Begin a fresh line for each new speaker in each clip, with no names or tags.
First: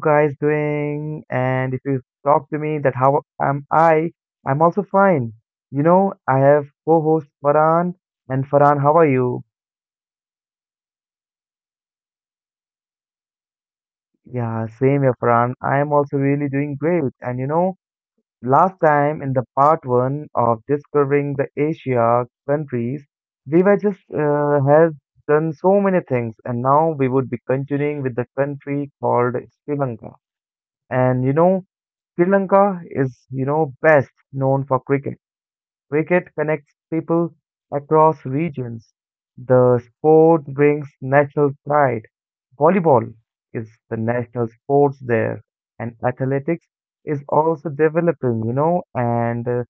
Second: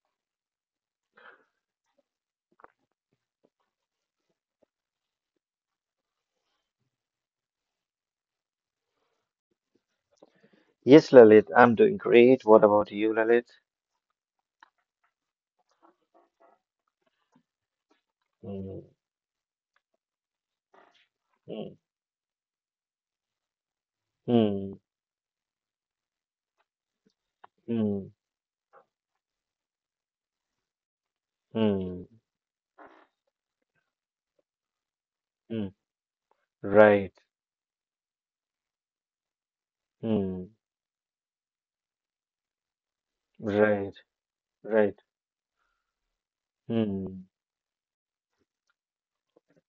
guys doing? And if you talk to me, that how am I? I'm also fine. You know, I have co-host Farhan, and Farhan, how are you?
Yes, Lalit, I'm doing great. What about you, Lalit?
Yeah, same here, Farhan. I am also really doing great. And you know, last
Mm,
time in the part one of discovering the
mm,
Asia countries, we were just
mm,
have done so many things, and now we would be continuing
mm,
with the country called Sri Lanka. And you know.
mm,
Sri Lanka is, you know, best known for cricket.
mm.
Cricket connects
Right.
people across regions. The sport
Mm,
brings national pride. Volleyball is
right.
the national
Right.
sports there, and athletics is
Mm,
also developing, you know, and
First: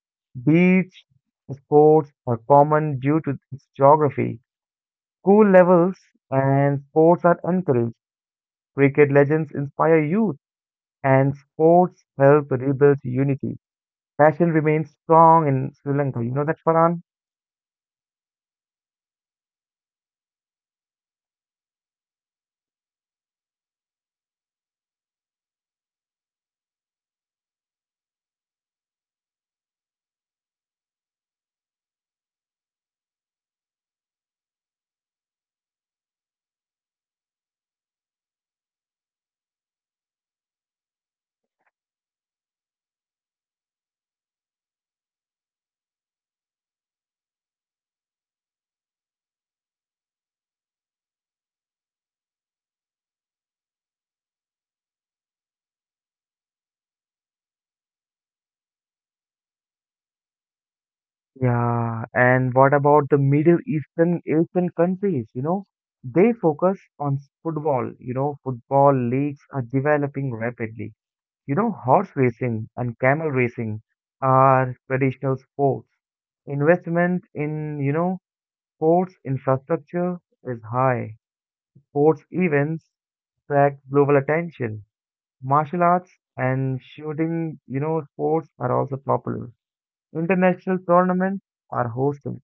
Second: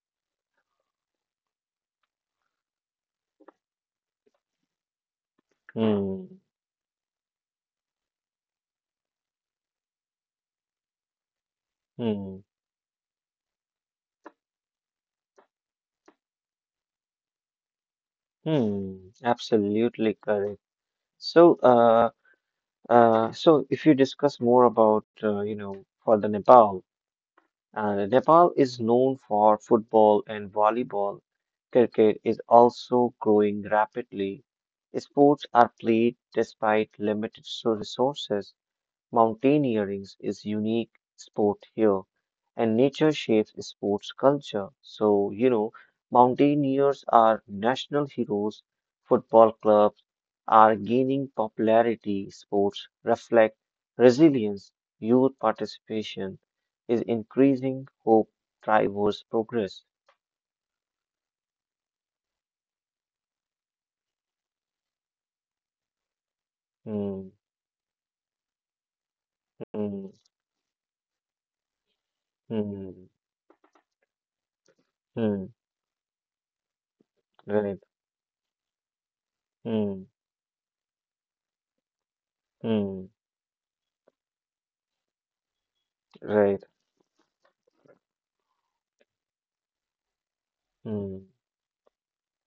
beach sports are common due to its geography. School levels
mm,
and sports are encouraged. Cricket legends inspire youth, and sports
mm,
help rebuild unity. Fashion remains strong in Sri Lanka. You know that, Farhan?
mm. Absolutely correct. So, so if you discuss more about, for the Nepal. And Nepal is known for football and volleyball. Cricket is also growing rapidly. Sports are played despite limited resources. Mountaineering is unique sport here, and nature shapes sports culture. So, mountaineers are national heroes. Football clubs are gaining popularity. Sports reflect resilience. Youth participation is increasing. Hope drivers progress.
Yeah, and what about the Middle Eastern Asian countries? You know, they focus on
Hmm,
football. You know, football leagues are
hmm,
developing rapidly. You know, horse racing and
hmm,
camel racing are traditional
hmm,
sports. Investment in,
right,
you know, sports
hmm,
infrastructure is high. Sports events
hmm,
attract global attention. Martial arts
right,
and shooting, you know, sports are also popular. International
hmm,
tournaments are hosting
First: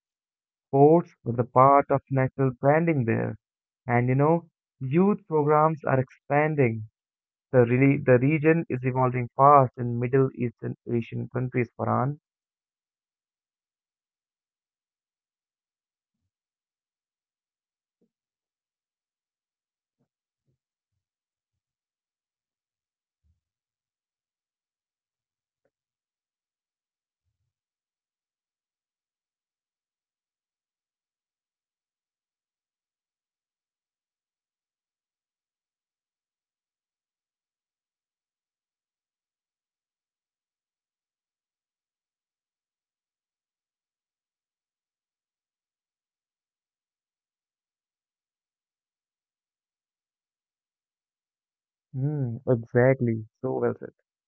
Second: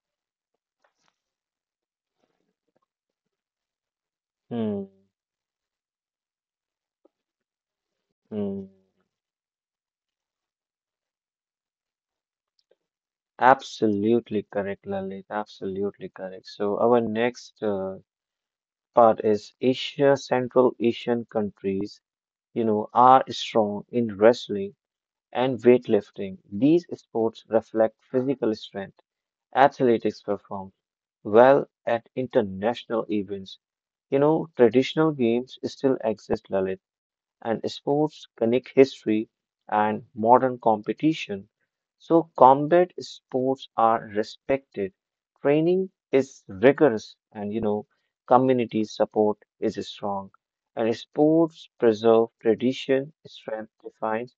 sports with the part of national branding there. And you know,
hmm,
youth programs are expanding. The
hmm.
region is evolving fast in Middle Eastern Asian countries, Farhan.
Absolutely correct, Lalit. Absolutely correct. So our next part is Asia, Central Asian countries, are strong in wrestling and weightlifting. These sports reflect physical strength. Athletics perform well at international events. Traditional games still exist, Lalit, and sports connect history and modern competition. So, combat sports are respected, training is rigorous, and community support is strong. And sports preserve
Mm,
tradition,
exactly. So
strength
well said.
defines,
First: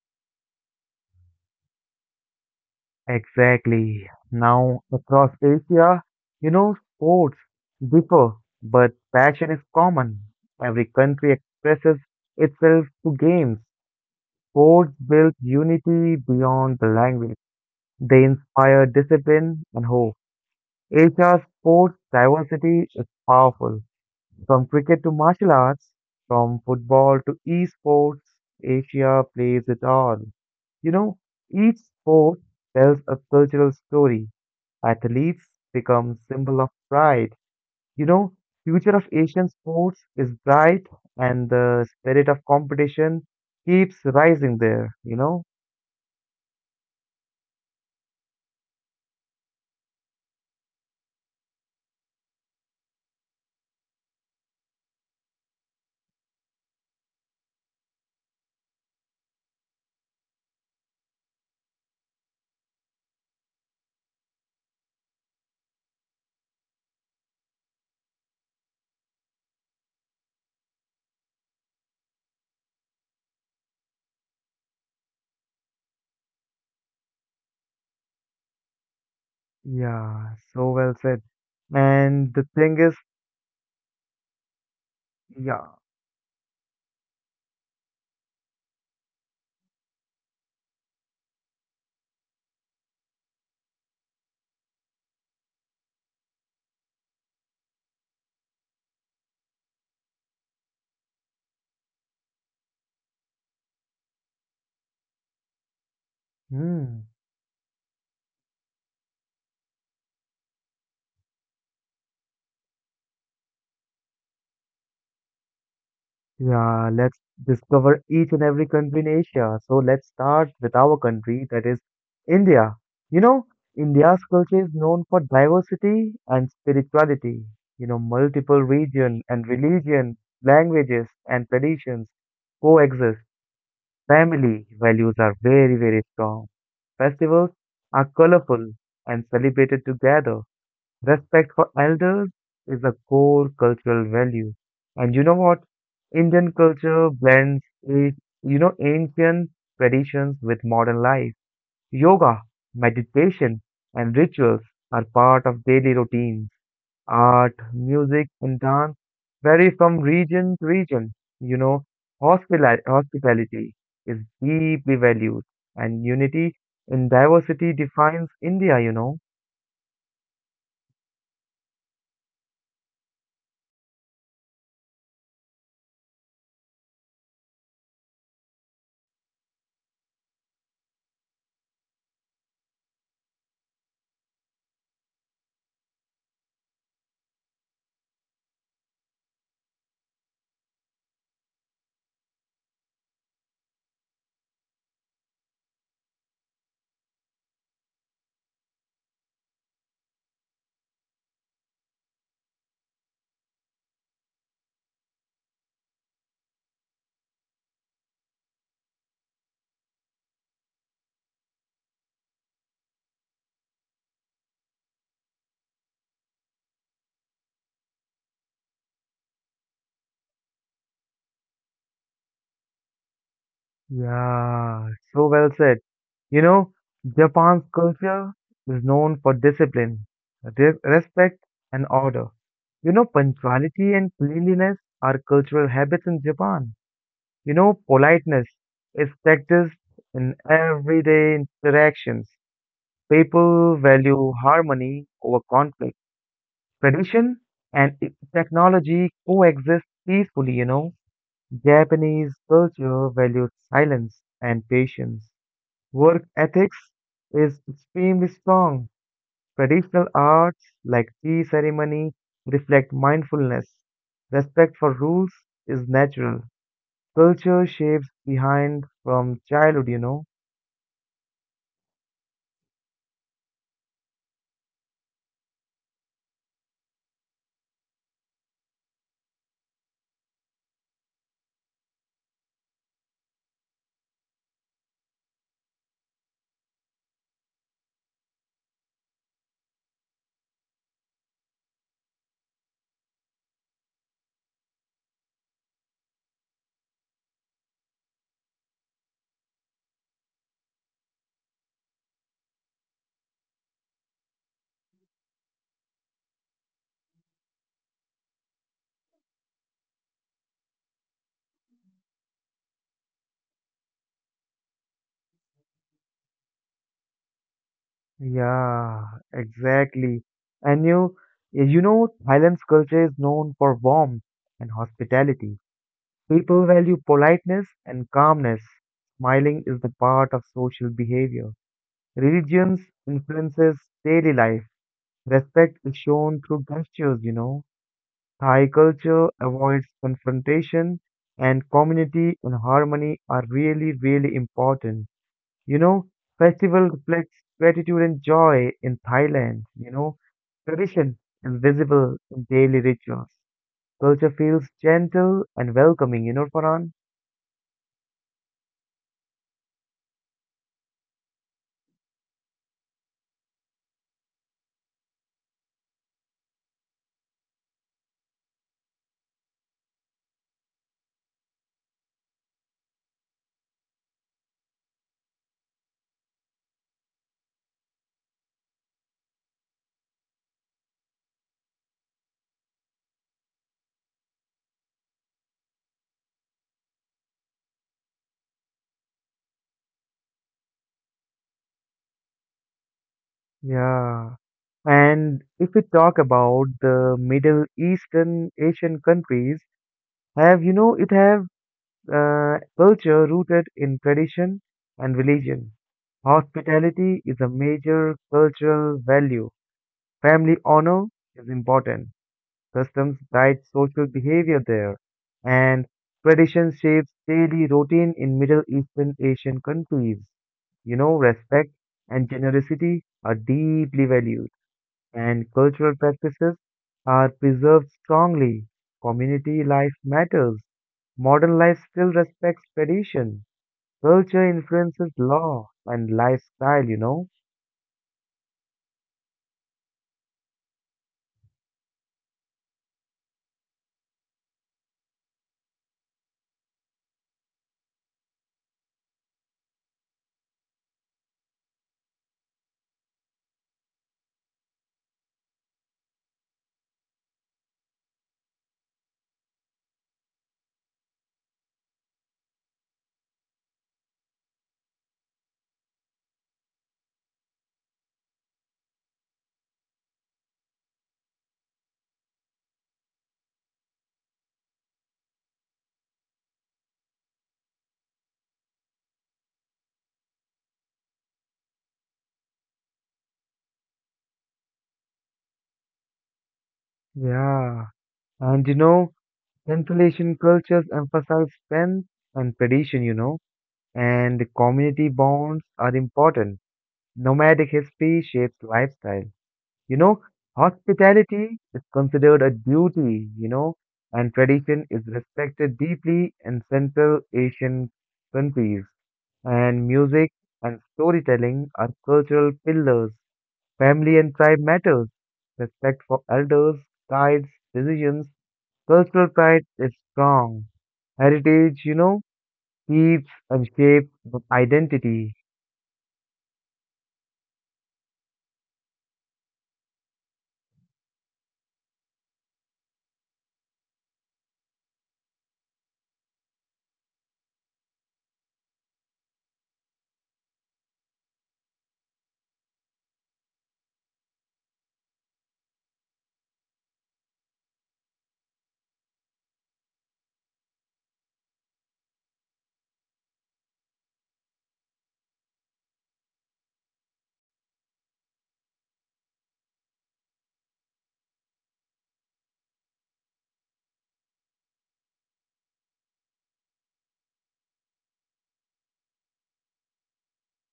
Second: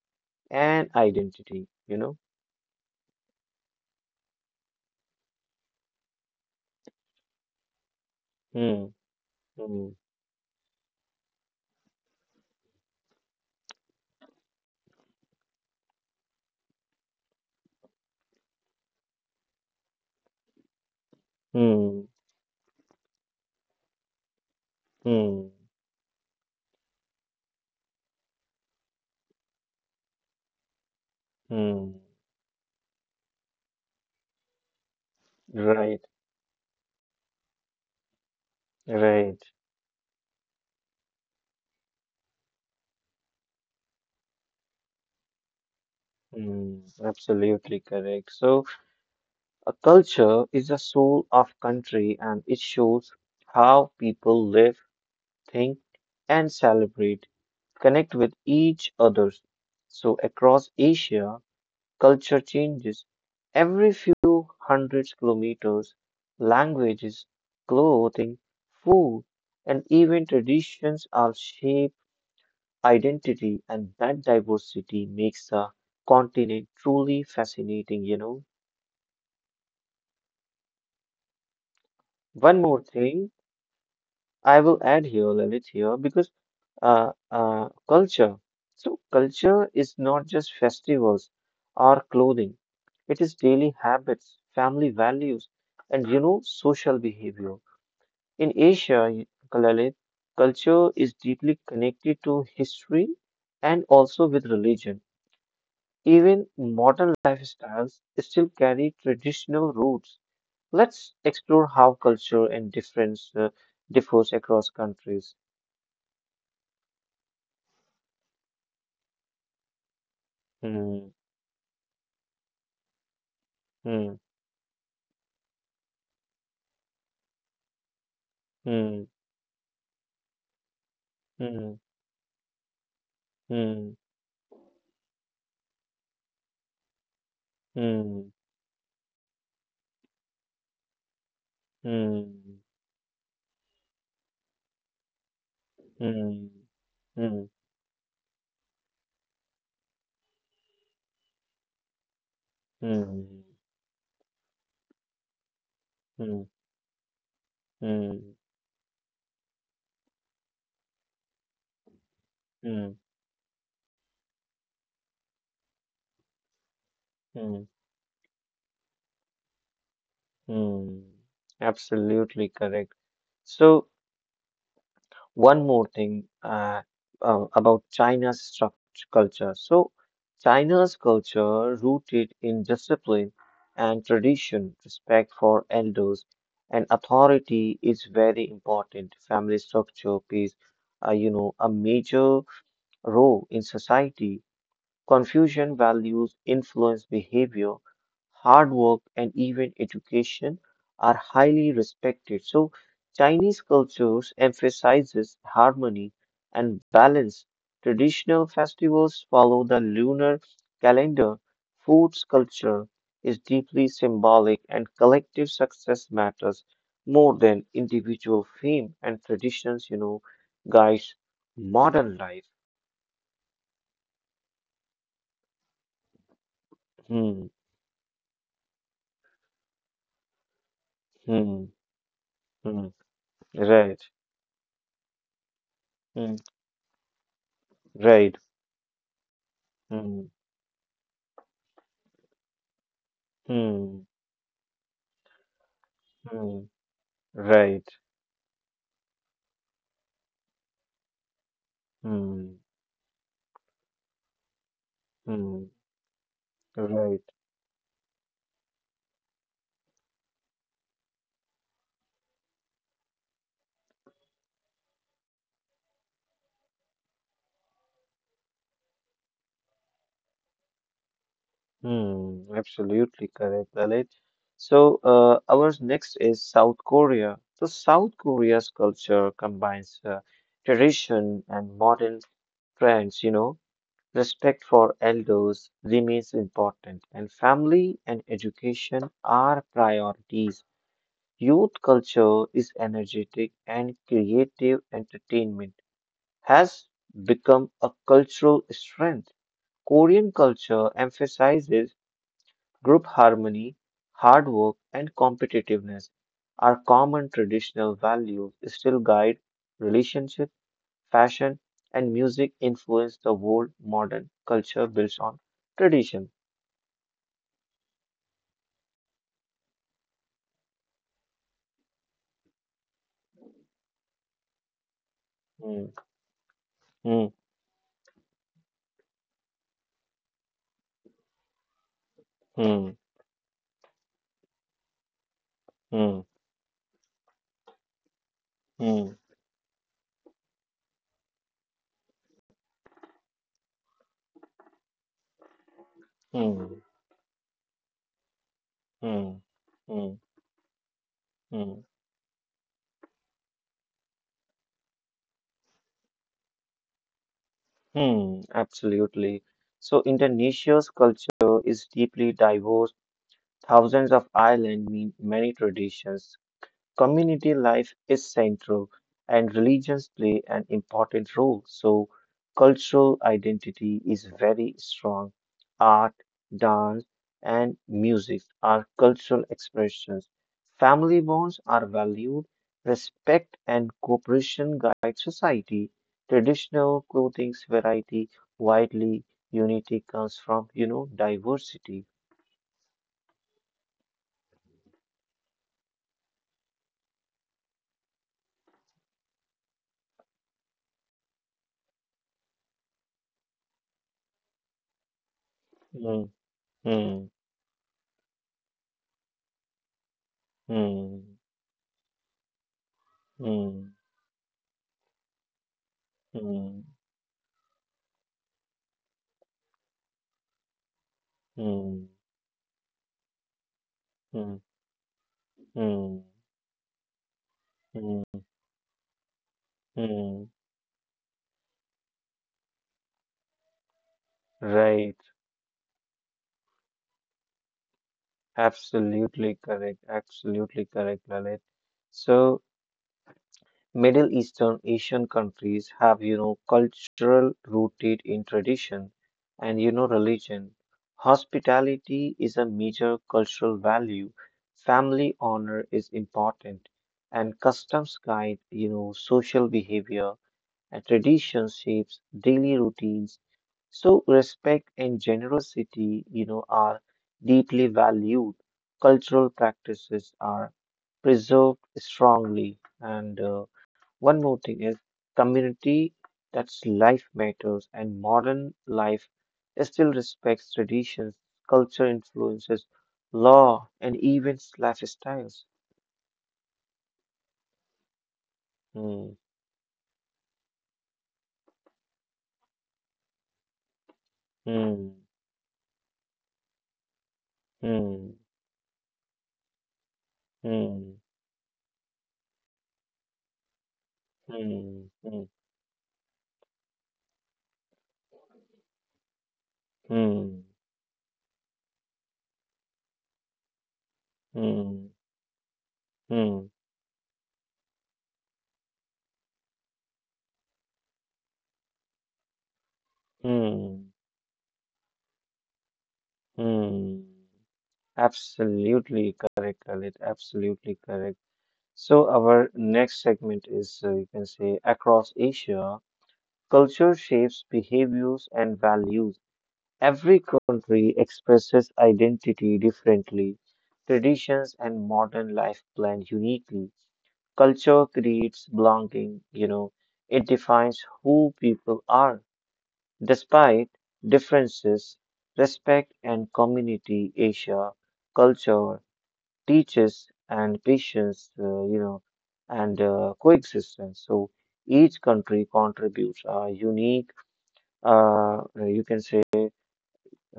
and identity.
Exactly. Now, across Asia, you know, sports differ,
Hmm,
but passion is
hmm,
common. Every country expresses itself through games. Sports build unity beyond the language. They inspire discipline and hope. Asia's sports
hmm,
diversity is powerful. From cricket to martial
hmm,
arts, from football to esports, Asia plays it all. You know, each
hmm.
sport tells a cultural story. Athletes become
Right,
symbol of pride. You know, future of Asian
right.
sports is bright and the spirit of competition keeps rising there, you know?
Hmm, absolutely correct. So, a culture is the soul of country and it shows how people live, think, and celebrate, connect with each other. So across Asia, culture changes every few hundred kilometers. Languages, clothing, food, and even traditions are shape identity, and that diversity makes the continent truly fascinating.
Yeah, so well said. And the thing
One
is,
more thing I will add here,
yeah.
Lalit, here because culture. So, culture is not just festivals or clothing, it is daily habits, family values, and social behavior. In Asia, Lalit, culture is deeply connected to history and also with religion. Even
Hmm.
modern lifestyles still carry traditional roots. Let's explore how culture and difference differs across countries.
Yeah, let's discover each and every country in Asia. So let's start with our
Hmm.
country, that is India. You know, India's
Mm,
culture is known for diversity and spirituality. You know, multiple
mm,
region and religion, languages and
mm,
traditions coexist.
mm,
Family values are very, very strong. Festivals are
mm,
colorful and celebrated together. Respect for elders
mm,
is a core cultural value. And you know what? Indian
mm,
culture
mm,
blends, a- you know, ancient traditions with modern life. Yoga,
mm,
meditation, and rituals are part of daily routines.
mm,
Art, music,
mm,
and dance vary from region to region. You know,
mm,
hospitality is deeply valued, and unity in diversity
mm,
defines India, you know.
mm. Absolutely correct. So, one more thing about China's struct culture. So, China's culture rooted in discipline and tradition, respect for elders and authority is very important. Family structure plays, a major role in society. Confucian values influence behavior, hard work, and even education are highly respected. So, Chinese cultures emphasizes harmony and balance. Traditional festivals follow the lunar calendar. Food's culture is deeply symbolic, and collective success matters more than individual fame. And traditions, guides modern life.
Yeah, so well said. You know,
Hmm,
Japan's culture is known for discipline, re respect,
hmm,
and order. You
hmm.
know, punctuality
Right.
and cleanliness are cultural habits in
Mm.
Japan. You know,
Right.
politeness is practiced in
Mm.
everyday interactions. People
Mm.
value harmony over conflict.
Mm.
Tradition
Right.
and technology coexist peacefully, you know. Japanese
Mm.
culture values silence and patience.
Mm.
Work ethics
Right.
is extremely strong. Traditional arts like tea ceremony reflect mindfulness. Respect for rules is natural. Culture shapes behind from childhood, you know.
Mm. Absolutely correct, Lalit. So, our next is South Korea. So, South Korea's culture combines tradition and modern trends, respect for elders remains important, and family and education are priorities. Youth culture is energetic and creative entertainment has become a cultural strength. Korean culture emphasizes group harmony, hard work, and competitiveness. Our common traditional values still guide relationship, fashion, and music influence the world modern culture builds on tradition.
Yeah, exactly. And you know, Thailand's culture is known for warmth and hospitality.
Hmm,
People value
hmm,
politeness and calmness. Smiling is the part of social behavior. Religions
hmm,
influences daily life. Respect is
hmm,
shown through gestures, you know. Thai
hmm,
culture avoids confrontation and community and harmony are really, really important. You know, festival
hmm,
reflects gratitude and joy in
hmm,
Thailand, you know.
hmm,
Tradition is
hmm.
visible in daily rituals. Culture feels gentle and welcoming, you know, Farhan?
Hmm, absolutely. So Indonesia's culture is deeply diverse. Thousands of islands mean many traditions, community life is central, and religions play an important role. So, cultural identity is very strong. Art, dance, and music are cultural expressions. Family bonds are valued. Respect and cooperation guide society. Traditional clothing's variety widely. Unity comes from, diversity.
Yeah. And if we talk about the Middle Eastern Asian countries, have you know it have culture rooted in tradition and religion.
Hmm,
Hospitality
hmm,
is a major cultural value. Family honor
hmm,
is important. Customs guide
hmm,
social behavior there, and tradition
hmm,
shapes daily routine in Middle Eastern Asian countries. You know, respect
hmm.
and generosity are deeply valued
Mm,
and cultural
mm,
practices are preserved
mm,
strongly. Community life
mm.
matters. Modern life still respects tradition. Culture influences
Right.
law and lifestyle, you know?
Absolutely correct. Absolutely correct, Lalit. So, Middle Eastern Asian countries have, cultural rooted in tradition and, religion. Hospitality is a major cultural value. Family honor is important, and customs guide, social behavior. And tradition shapes daily routines. So respect and generosity, are deeply valued. Cultural practices are preserved strongly. And one more thing is community that's life matters and modern life still respects traditions, culture influences, law, and even lifestyles.
Yeah. And you know,
Hmm,
Central Asian cultures emphasize strength and tradition, you know, and community
hmm,
bonds are important. Nomadic history
hmm,
shapes lifestyle. You know,
hmm,
hospitality is considered a duty, you know, and tradition is
hmm, hmm,
respected deeply in Central Asian countries. And music
hmm.
and storytelling are cultural pillars. Family and tribe matters.
Hmm,
Respect for
hmm,
elders, guides, decisions. Cultural pride is strong. Heritage, you know, keeps and shapes
hmm,
the identity.
hmm. Absolutely correct, Khalid. Absolutely correct. So our next segment is, you can say, across Asia, culture shapes behaviors and values. Every country expresses identity differently, traditions and modern life blend uniquely. Culture creates belonging, it defines who people are. Despite differences, respect and community Asia culture teaches and patience, and coexistence. So each country contributes a unique, you can say,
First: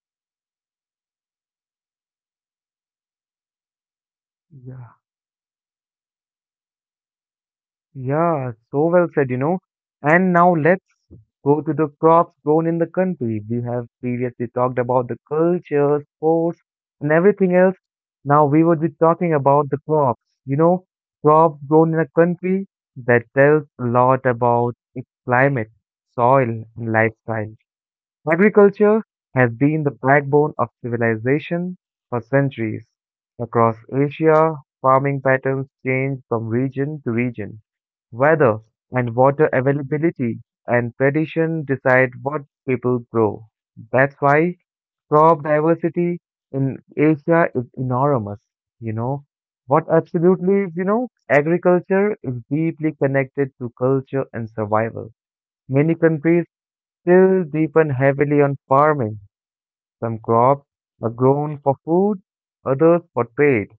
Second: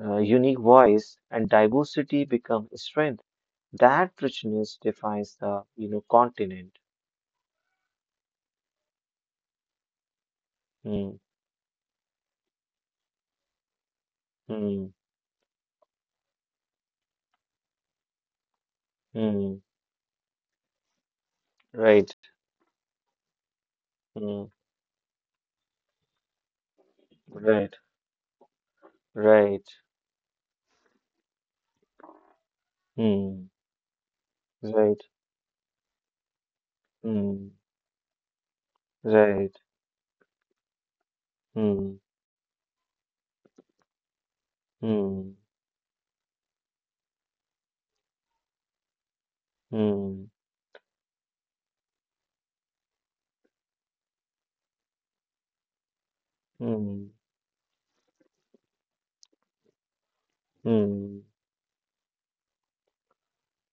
unique voice, and diversity becomes strength. That richness
Yeah.
defines the, continent.
Yeah, so well said, you know. And now let's
Hmm,
go to the crops grown in the country. We have previously talked
hmm,
about the culture, sports, and everything else. Now we would be talking
hmm,
about the crops. You know, crops grown in a
right,
country that tells a lot
hmm,
about its climate, soil, and lifestyle.
right,
Agriculture has
right,
been the backbone of civilization for centuries.
hmm,
Across Asia,
right,
farming patterns change from region to
hmm.
region. Weather and water
Right.
availability and tradition
Hmm.
decide what people grow. That's why crop
Hmm.
diversity in Asia is enormous. You know, what
Hmm.
absolutely is, you know, agriculture is deeply connected to culture and survival. Many countries
Hmm.
still depend heavily on farming. Some crops are
Hmm.
grown for food, others for trade.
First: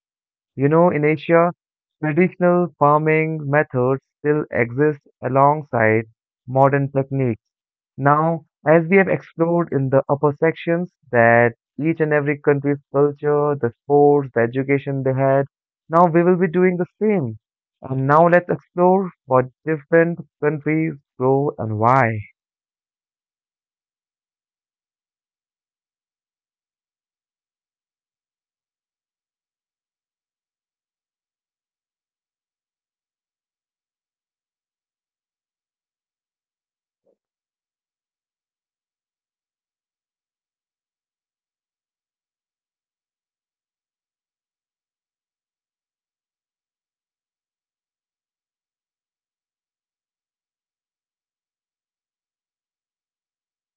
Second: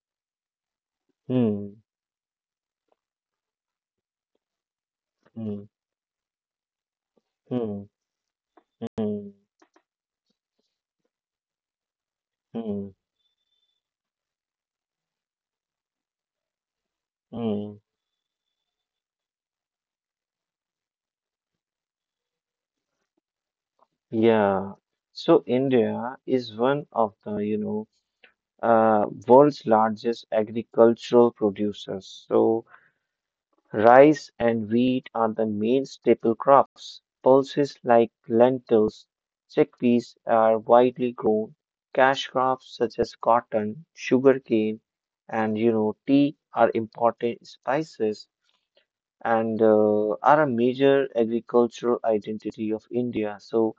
You know, in Asia,
Hmm.
traditional farming methods still exist
Hmm.
alongside modern techniques.
Hmm.
Now, as we have
Hmm.
explored in the upper sections, that each and every country's
Hmm.
culture, the sports, the education they had, now we will be doing the same.
Hmm.
And now let's explore what different countries grow and why.
Yeah. So India is one of the, world's largest agricultural producers. So rice and wheat are the main staple crops. Pulses like lentils, chickpeas are widely grown. Cash crops such as cotton, sugarcane, and tea are important spices, and are a major agricultural identity of India. So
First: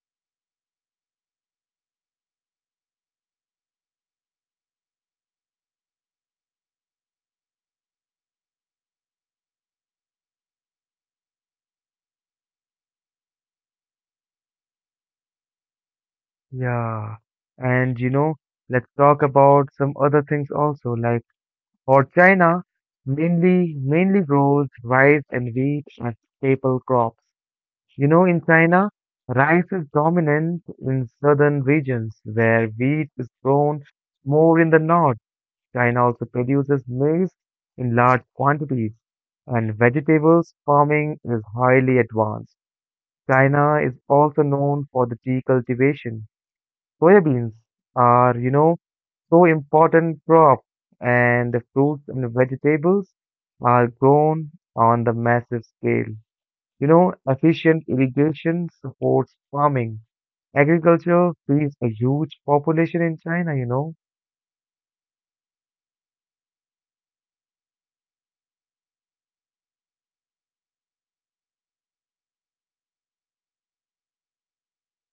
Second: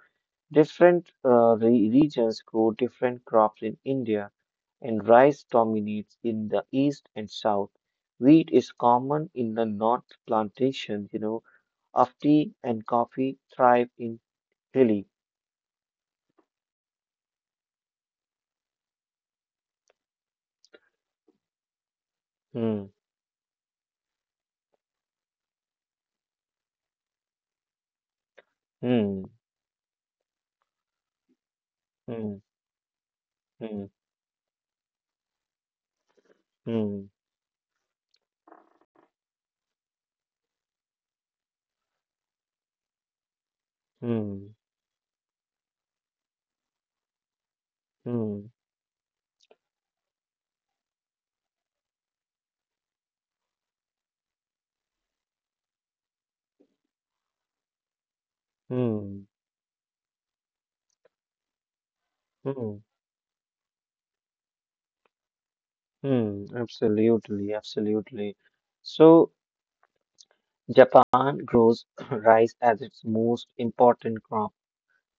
different regions grow different crops in India, and rice dominates in the east and south. Wheat is common in the north plantations. Of tea and coffee thrive in hilly.
Yeah. And you know, let's talk about some other things also, like for China,
Hmm,
mainly grows rice and wheat as staple crops. You know, in China,
hmm,
rice is dominant in southern regions
hmm,
where wheat is grown
hmm,
more in the north. China also produces
hmm,
maize in large quantities and vegetables farming is highly advanced. China is also
hmm,
known for the tea cultivation. Soybeans are,
hmm,
you know, so important crop, and the fruits and the vegetables are grown on the massive scale. You know, efficient irrigation
hmm,
supports farming. Agriculture feeds a huge
hmm,
population in China, you know.
hmm. Absolutely, absolutely. So Japan grows rice as its most important crop.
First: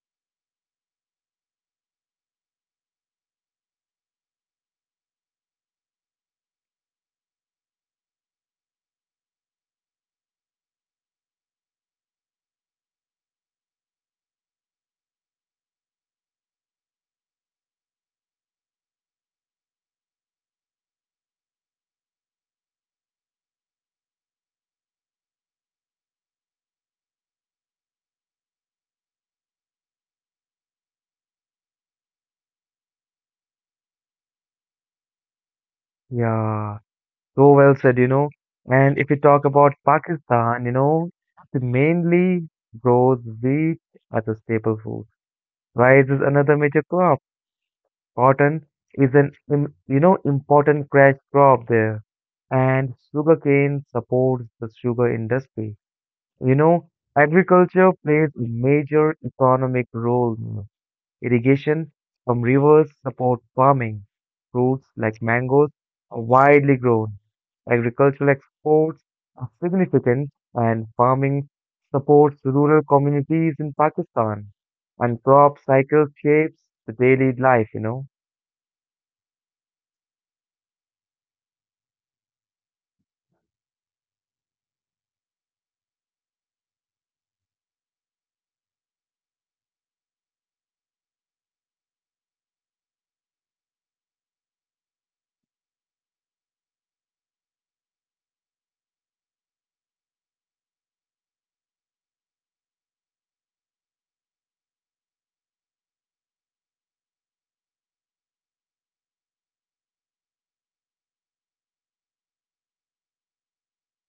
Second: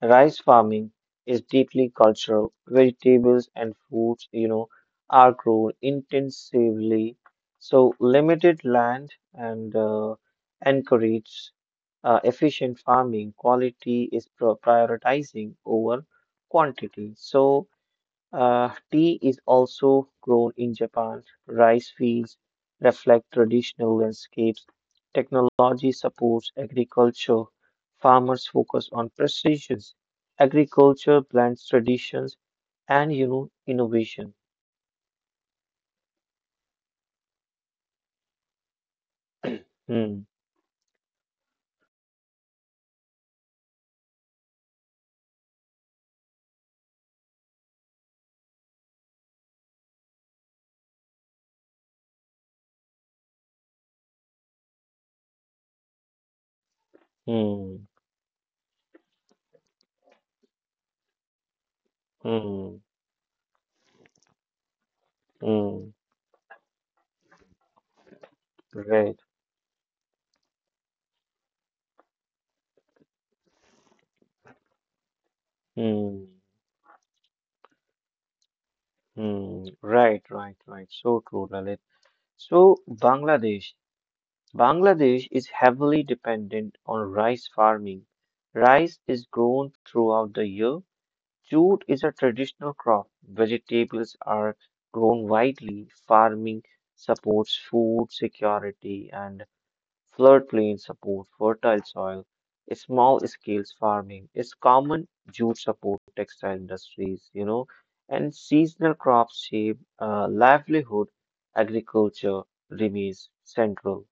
Rice farming is deeply cultural. Vegetables and fruits, are grown intensively. So limited land and encourage efficient farming. Quality is prioritizing over quantity. So tea is also grown in Japan. Rice fields reflect traditional landscapes. Technology supports agriculture. Farmers focus on precision. Agriculture blends traditions and innovation.
Yeah, so well said, you know. And if you talk about
Hmm,
Pakistan, you know, it mainly grows wheat as a staple food. Rice is another major crop. Cotton is an you know important cash crop there, and sugarcane supports the sugar industry. You know,
hmm,
agriculture plays a major economic role. In irrigation from
hmm,
rivers support farming. Fruits like mangoes
hmm.
are widely grown. Agricultural exports
Right.
are significant, and farming supports rural communities in Pakistan. And crop cycle
Hmm,
shapes the daily life, you know.
hmm. Right, right, right. So true, Lalit. So Bangladesh. Bangladesh is heavily dependent on rice farming. Rice is grown throughout the year. Jute is a traditional crop. Vegetables are grown widely. Farming supports food security, and floodplain support fertile soil. Small scale farming is common. Jute support textile industries, and seasonal crops shape livelihood. Agriculture remains central.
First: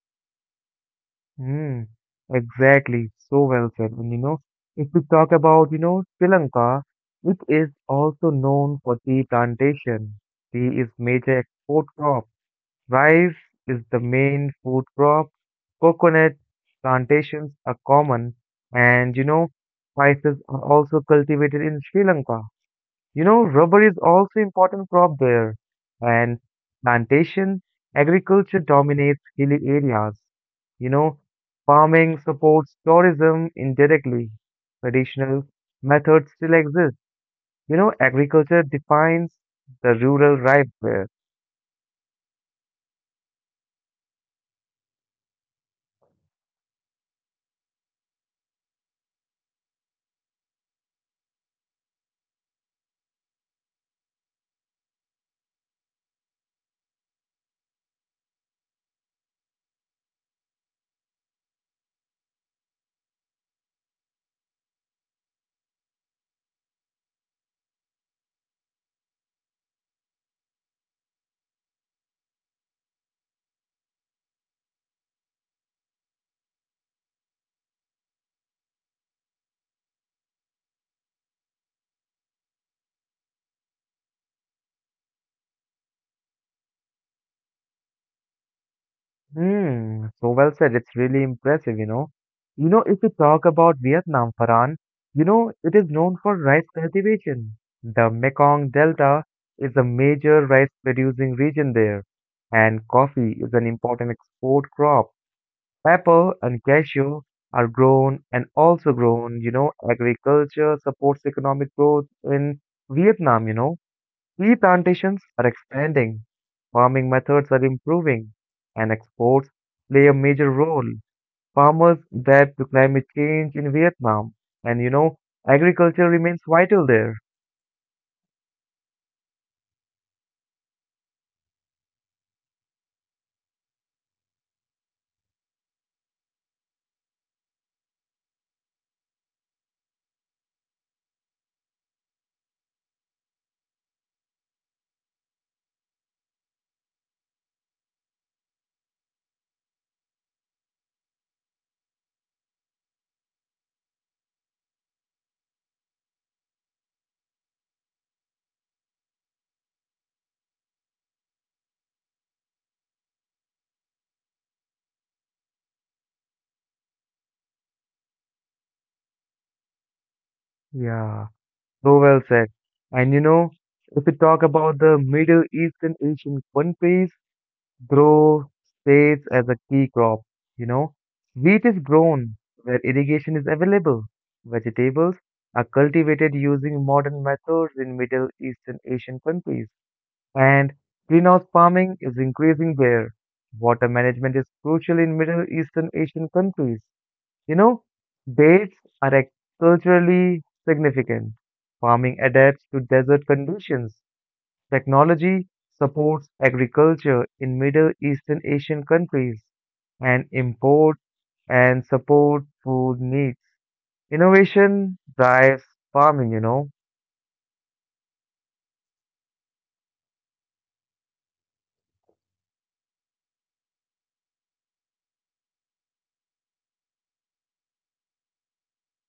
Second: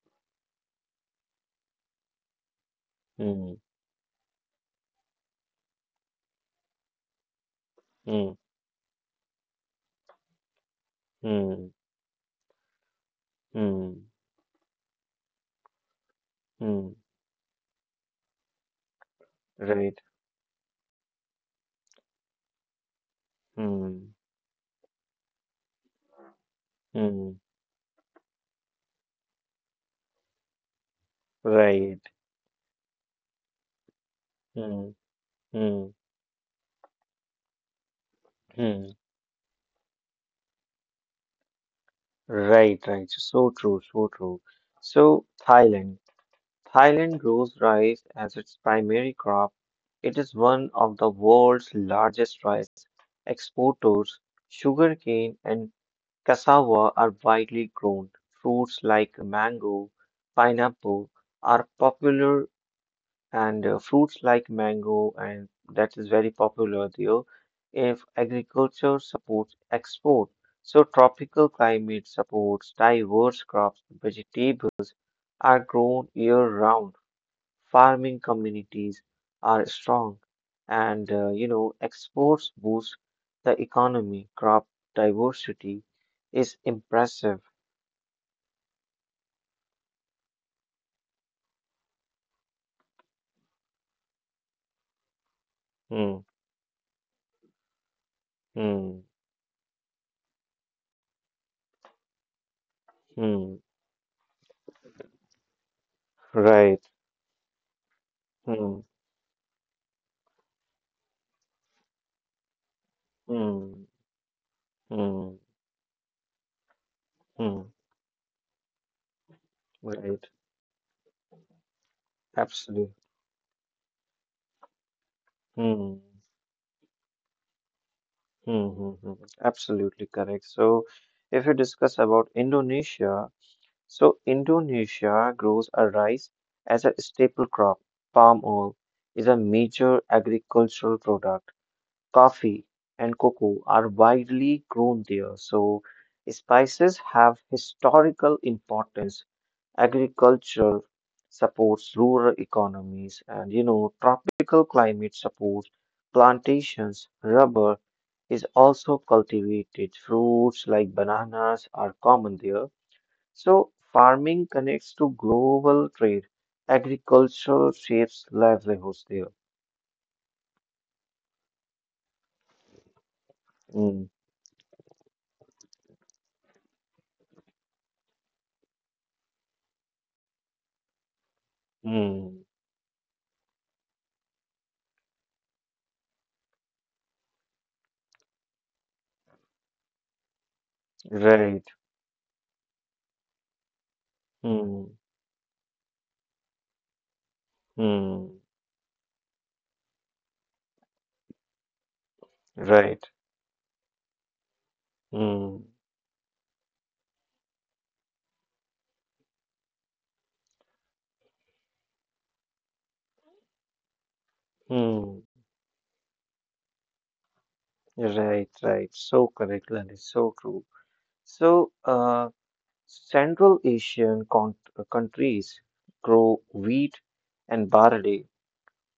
Mm, exactly. So
Hmm.
well said. And you know, if we talk about, you know, Sri Lanka, it is also
Mm,
known for tea plantation. Tea is major
mm,
export crop. Rice is the
mm,
main food crop. Coconut
mm,
plantations are common. And you know,
right.
spices are also cultivated in Sri Lanka. You know, rubber is
Mm,
also important crop there, and
mm,
plantation agriculture dominates hilly areas. You know,
right.
farming supports tourism indirectly.
Mm,
Traditional
mm,
methods still exist. You know, agriculture
mm,
defines the rural life there.
right, right. So true, so true. So Thailand. Thailand grows rice as its primary crop. It is one of the world's largest rice exporters. Sugarcane and cassava are widely grown. Fruits like mango, pineapple are popular, and fruits like mango and that is very popular there. If agriculture supports export, so tropical climate supports diverse crops. Vegetables are grown year round. Farming communities are strong, and exports boost the economy. Crop diversity is impressive.
Hmm, so well said. It's really impressive, you know. You know, if we talk about Vietnam, Farhan, you know, it is known
Hmm,
for rice cultivation. The Mekong
hmm,
Delta is a major rice producing region there, and coffee is
hmm,
an important export crop. Pepper and
right,
cashew are grown and
hmm,
also grown, you know, agriculture supports economic growth in Vietnam, you know.
hmm,
Tea plantations
hmm,
are expanding, farming methods are
hmm,
improving, and exports play a
right.
major role. Farmers adapt to
Absolutely.
climate change in Vietnam, and you know,
Hmm.
agriculture remains vital there.
Hmm, hmm, hmm. Absolutely correct. So, if you discuss about Indonesia, so Indonesia grows a rice as a staple crop. Palm oil is a major agricultural product. Coffee and cocoa are widely grown there. So, spices have historical importance. Agriculture supports rural economies, and tropical climate supports plantations. Rubber is also cultivated. Fruits like bananas are common there. So, farming connects to global trade. Agriculture shapes livelihoods there.
Yeah, so well said. And you know, if we
Mm,
talk about the Middle Eastern Asian countries, grow stays as a key crop. You know, wheat is grown
mm,
where irrigation is available. Vegetables are cultivated using modern methods in Middle Eastern Asian countries, and greenhouse
right.
farming is increasing there. Water management is crucial
Mm,
in Middle Eastern Asian countries. You know,
mm,
dates are culturally significant. Farming adapts to
right.
desert conditions. Technology
Mm,
supports agriculture in Middle Eastern Asian countries and import and support food needs. Innovation
mm,
drives farming, you know.
right, right. So correct, and it's so true. So, Central Asian countries grow wheat and barley.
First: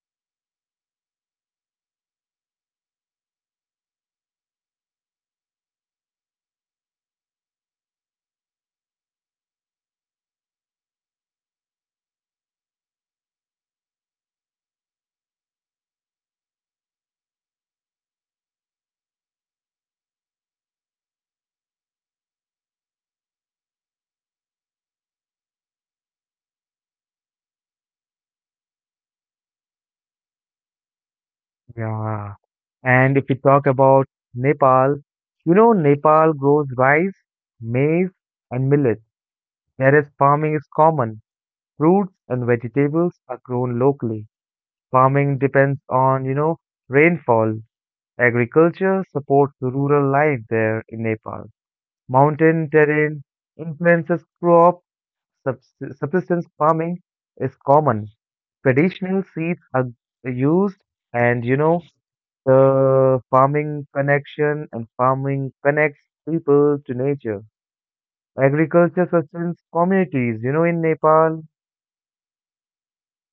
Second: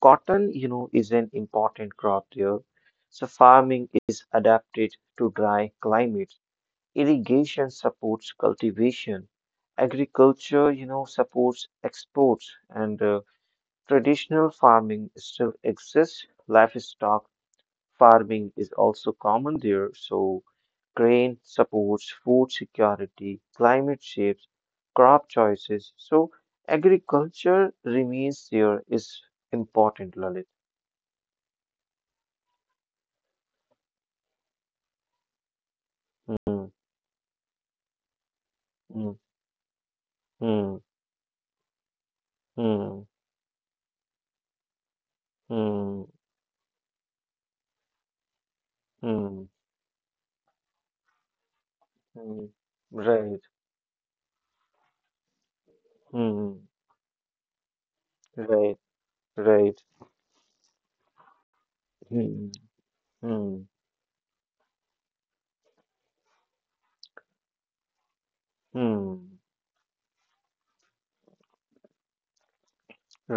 Cotton, is an important crop there. So farming is adapted to dry climates. Irrigation supports cultivation. Agriculture, supports exports, and traditional farming still exists. Livestock farming is also common there, so grain supports food security, climate shapes, crop choices. So agriculture remains there is important, Lalit.
Yeah. And if we talk about Nepal, you know, Nepal
Hmm,
grows rice, maize, and millet,
hmm,
whereas farming is
hmm,
common. Fruits and
hmm,
vegetables are grown locally. Farming depends
hmm,
on, you know, rainfall. Agriculture
hmm,
supports rural life there in Nepal.
hmm.
Mountain terrain
Right.
influences crop subs- subsistence
Hmm.
farming is common.
Right.
Traditional seeds
Right.
are used, and you know,
Hmm.
the
Hmm.
farming connection and farming connects people to nature. Agriculture
Hmm.
sustains communities, you know, in Nepal.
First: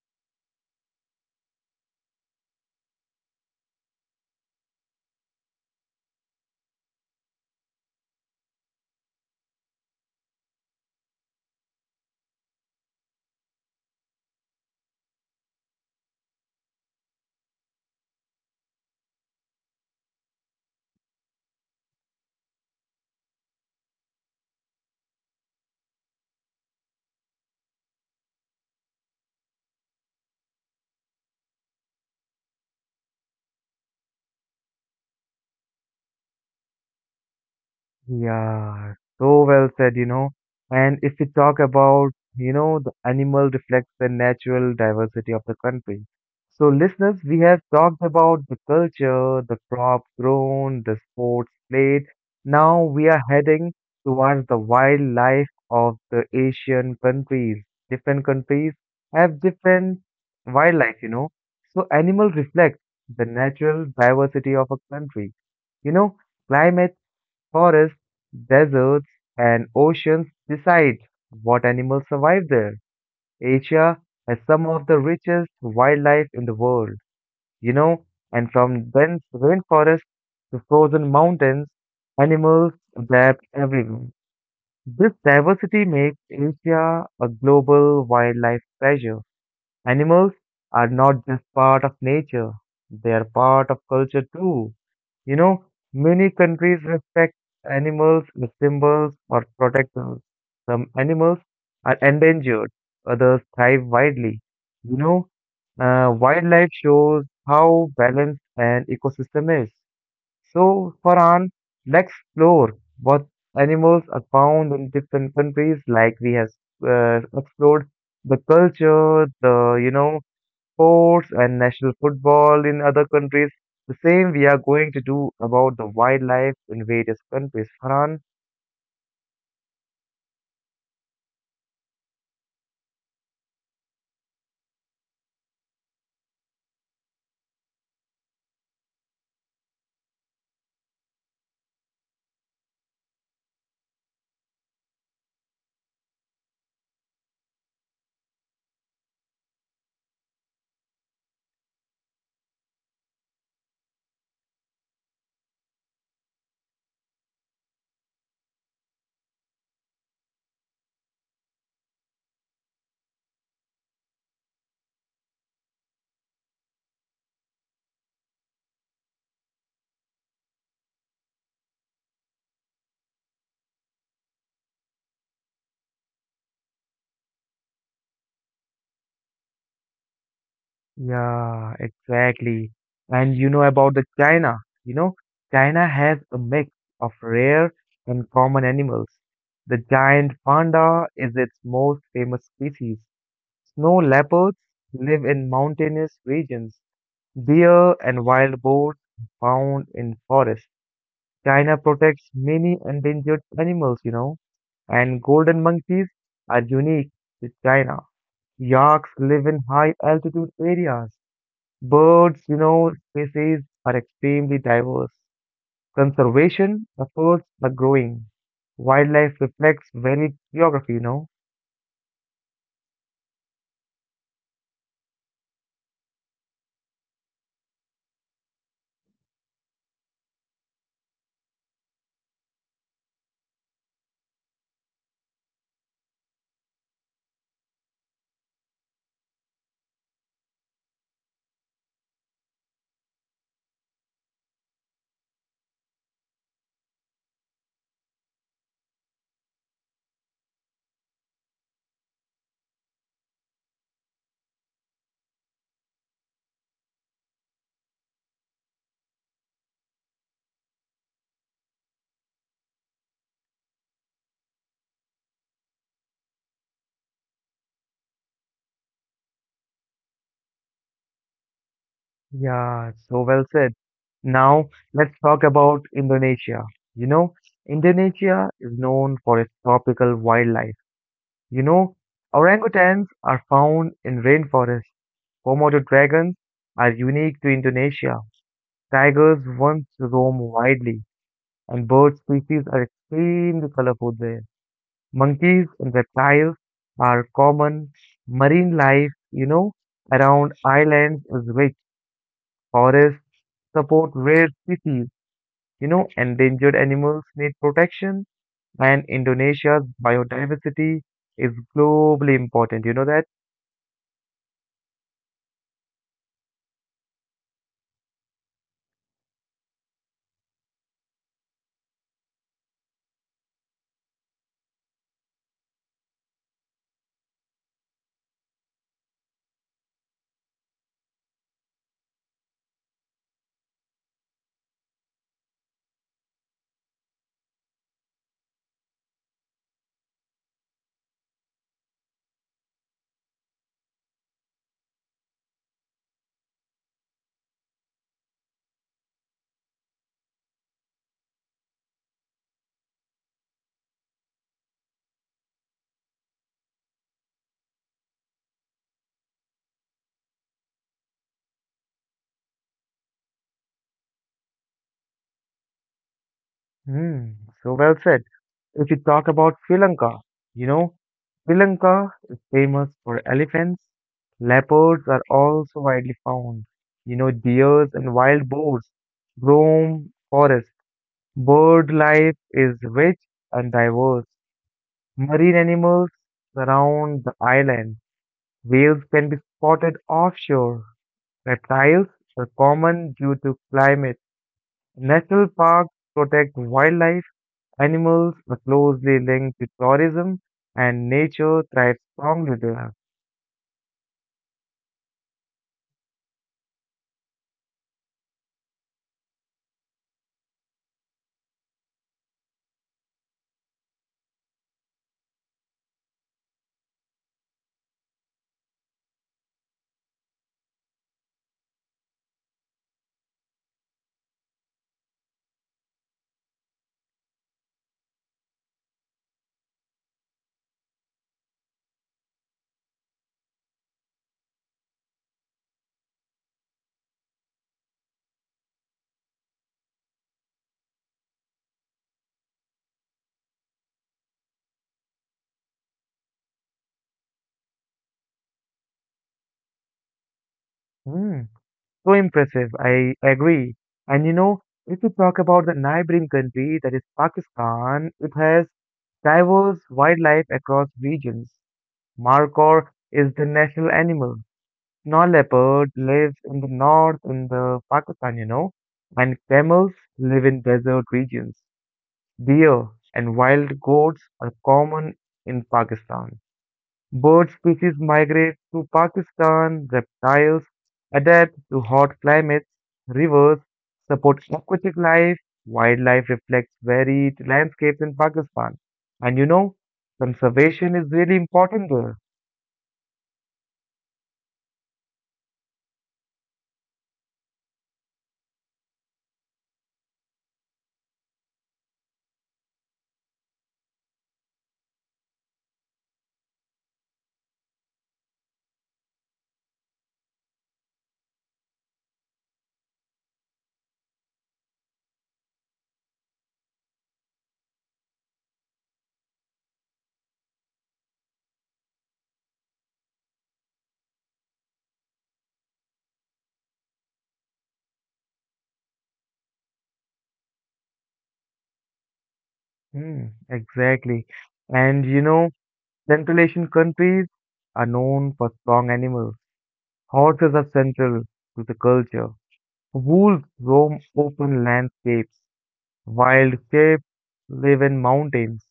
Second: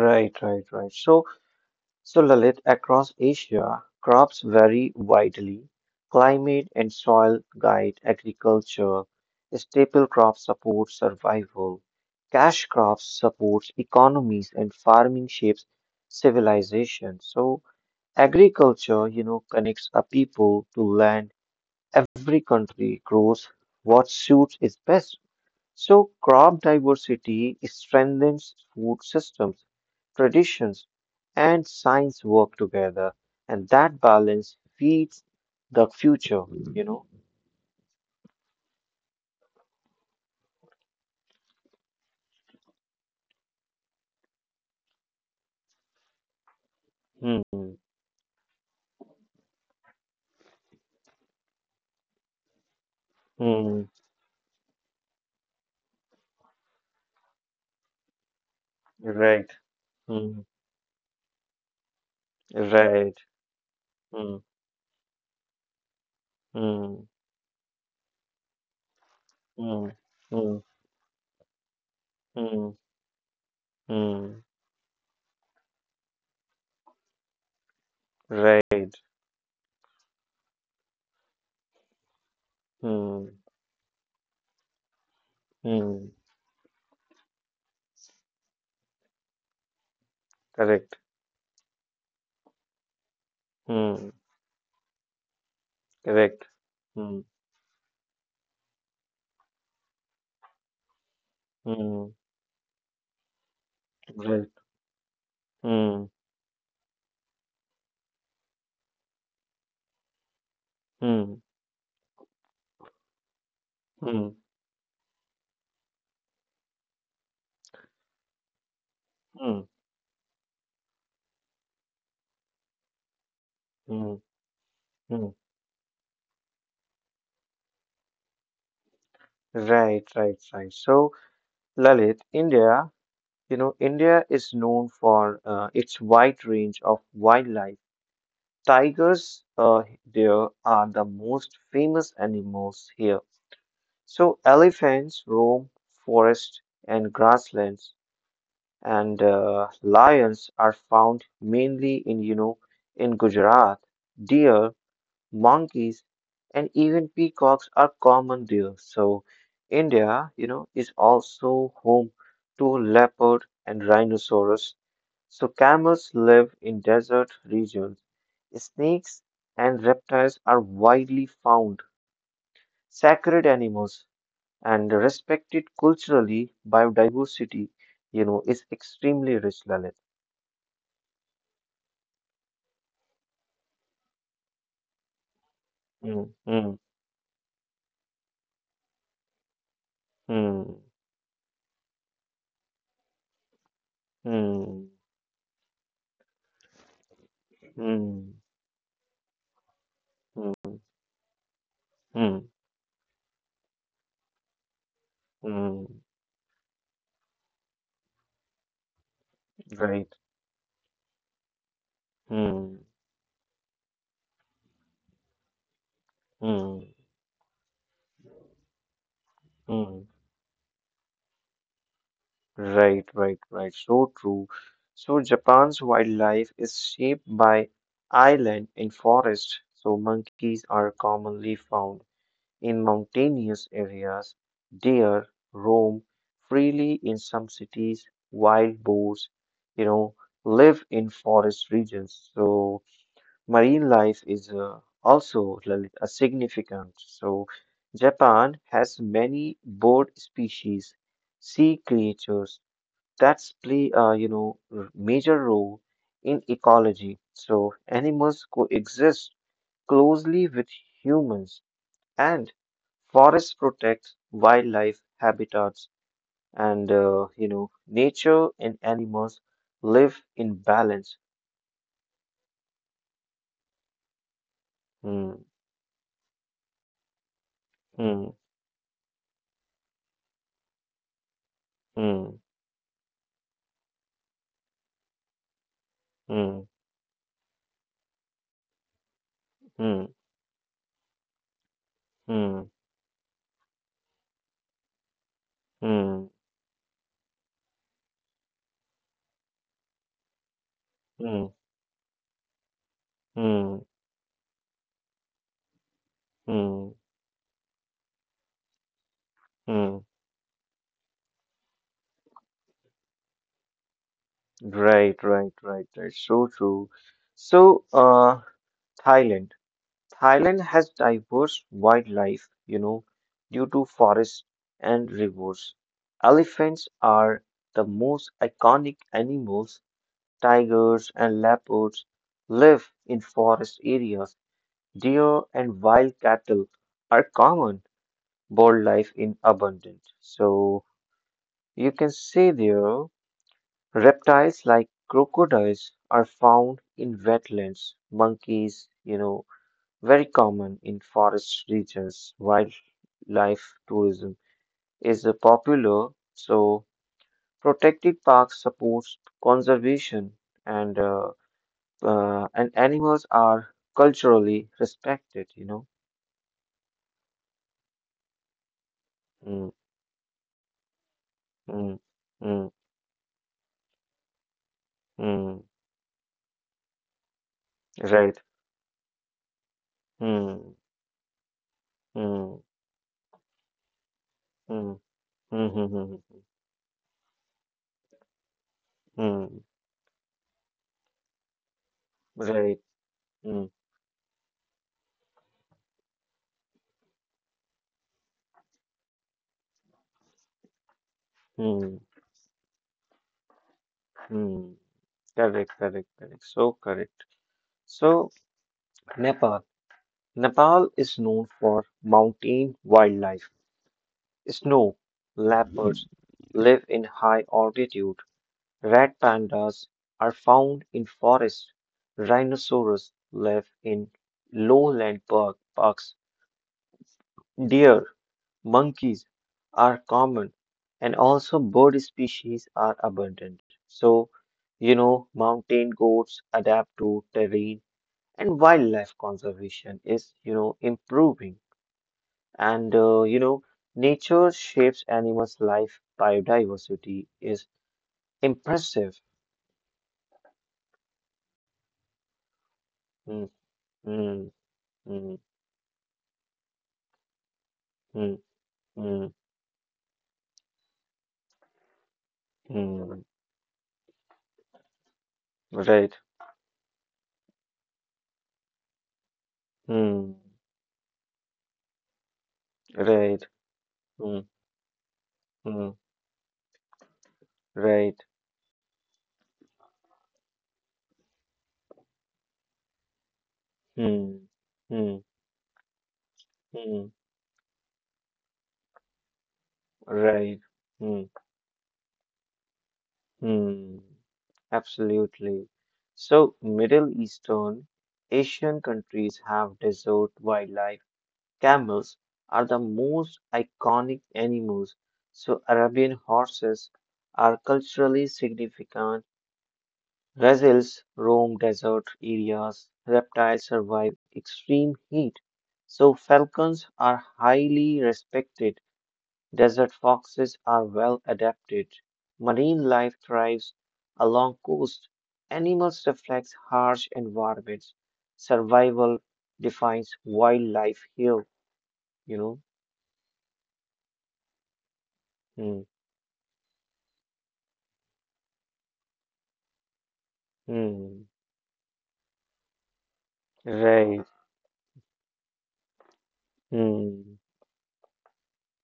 Right. Right. Right. So so, Lalit, across Asia, crops vary widely. Climate and soil guide agriculture. Staple crops support survival. Cash crops support economies, and farming shapes civilization. So, agriculture, connects a people to land. Every country grows what suits its best. So crop diversity strengthens food systems, traditions, and science work together, and that balance feeds the future, you know.
Yeah, so well said, you know. And if we talk about, you know, the animal reflects the natural diversity of the country. So, listeners, we have
Hmm.
talked about the culture, the crops grown, the sports played. Now we are heading
Hmm.
towards the wildlife of the Asian countries. Different countries have
Right.
different
Hmm.
wildlife, you know. So, animal reflects
Right.
the natural
Hmm.
diversity of a country. You know, climate,
Hmm.
forests, deserts, and
Hmm.
oceans
Hmm.
decide what animals survive there.
Hmm.
Asia has
Hmm.
some of the richest wildlife in the world, you know, and from
Right.
dense rainforests to frozen mountains, animals
Hmm.
adapt everywhere. This diversity makes
Hmm.
Asia a global wildlife treasure. Animals are
Correct.
not just part of nature, they are part of
Hmm.
culture too. You know, many
Correct.
countries
Hmm.
respect animals as symbols or protectors. Some animals are
Hmm.
endangered, others thrive widely.
Right.
You know,
Hmm.
Wildlife shows how balanced an ecosystem is. So,
Hmm.
Farhan, let's explore what animals
Hmm.
are
Hmm.
found in different countries, like we have explored the culture,
Hmm.
the, you know, sports and national football in other countries. The
Hmm.
same we are going to do
Hmm,
about the wildlife in various countries, Farhan.
right, right, right. So, Lalit, India, India is known for its wide range of wildlife. Tigers, there are the most famous animals here. So, elephants roam forests and grasslands, and lions are found mainly in Gujarat. Deer monkeys, and even peacocks are common there. So, India, is also home to leopard and rhinoceros. So, camels live in desert regions. Snakes and reptiles are widely found, sacred animals, and respected culturally. Biodiversity, is extremely rich, Lalit.
Yeah, exactly. And you know about the China. You know, China has
Hmm,
a mix
hmm,
of rare and common animals. The giant
hmm,
panda is its most famous species. Snow leopards
hmm,
live in mountainous regions. Deer and
hmm,
wild boars are found in forests.
hmm,
China protects
hmm,
many endangered animals, you know, and golden
hmm.
monkeys are unique to China. Yaks live in high
Right.
altitude areas. Birds, you
Hmm,
know, species are extremely diverse. Conservation
hmm,
efforts are growing. Wildlife reflects
hmm.
varied geography, you know.
Right, right, right. So true. So Japan's wildlife is shaped by island and forest. So monkeys are commonly found in mountainous areas. Deer roam freely in some cities. Wild boars, you know, live in forest regions. So marine life is also a significant. So, Japan has many bird species, sea creatures that play a major role in ecology. So, animals coexist closely with humans, and forests protect wildlife habitats, and nature and animals live in balance.
Yeah, so well said. Now, let's
Hmm,
talk about Indonesia. You know,
hmm,
Indonesia is known for its tropical wildlife. You know,
hmm,
orangutans are found in rainforests. Komodo dragons
hmm,
are unique to Indonesia. Tigers once
hmm.
roam widely, and bird species
Mm,
are extremely colorful there. Monkeys and
mm,
reptiles are common. Marine life, you know, around islands is
mm,
rich. Forests
mm,
support rare species, you know, endangered
mm,
animals need protection, and Indonesia's
mm.
biodiversity is globally important. You know that?
Right, right, right. That's so true. So, uh, Thailand. Thailand has diverse wildlife, you know, due to forests and rivers. Elephants are the most iconic animals. Tigers and leopards live in forest areas. Deer and wild cattle are common. Bird life in abundance. So, you can see there reptiles like crocodiles are found in wetlands. Monkeys, you know, very common in forest regions. Wildlife tourism is a popular, so protected parks supports conservation and uh, and animals are culturally respected. You know.
Hmm, so well said. If you talk about
Mm,
Sri Lanka, you know, Sri
mm,
Lanka is
mm,
famous for elephants. Leopards are
mm,
also widely found. You know, deers and
right.
wild boars roam forests.
Mm,
Bird life
mm,
is rich and diverse.
mm, mm,
Marine animals
mm, mm,
surround the island. Whales can be
mm,
spotted offshore. Reptiles are
right.
common due to
Mm,
climate. National parks protect wildlife. Animals are closely linked to tourism, and nature
mm,
thrives strongly there.
mm. Correct, correct, correct. So correct. So, Nepal. Nepal is known for mountain wildlife. Snow leopards live in high altitude. Red pandas are found in forests. Rhinoceros live in parks. Deer, monkeys are common and also bird species are abundant. So, you know, mountain goats adapt to terrain and wildlife conservation is, you know, improving. And, nature shapes animals' life. Biodiversity is impressive.
Hmm, so impressive, I
Mm,
agree. And you
mm,
know, if we talk
mm,
about the neighboring country, that is Pakistan, it
mm,
has
mm,
diverse wildlife across regions. Markor
mm.
is the national animal. Snow leopard
Right.
lives in the north in the Pakistan, you know, and camels
Mm,
live in desert regions. Deer and
right.
wild goats
Mm,
are common in
mm,
Pakistan. Bird species
right.
migrate to Pakistan. Reptiles adapt to hot climates. Rivers support
Mm,
aquatic
mm,
life. Wildlife reflects
mm.
varied landscapes in Pakistan. And you know,
Right.
conservation is
Hmm.
really important there.
Hmm. Absolutely. So, Middle Eastern, Asian countries have desert wildlife. Camels are the most iconic animals. So, Arabian horses are culturally significant. Gazelles roam desert areas. Reptiles survive extreme heat. So, falcons are highly respected. Desert foxes are well adapted. Marine life thrives along coasts. Animals reflect harsh environments. Survival defines wildlife here, you know.
Hmm, exactly. And you know,
Hmm,
Central Asian countries are known for strong animals. Horses are
hmm,
central to the culture. Wolves roam
right.
open landscapes. Wild sheep
Hmm,
live in mountains.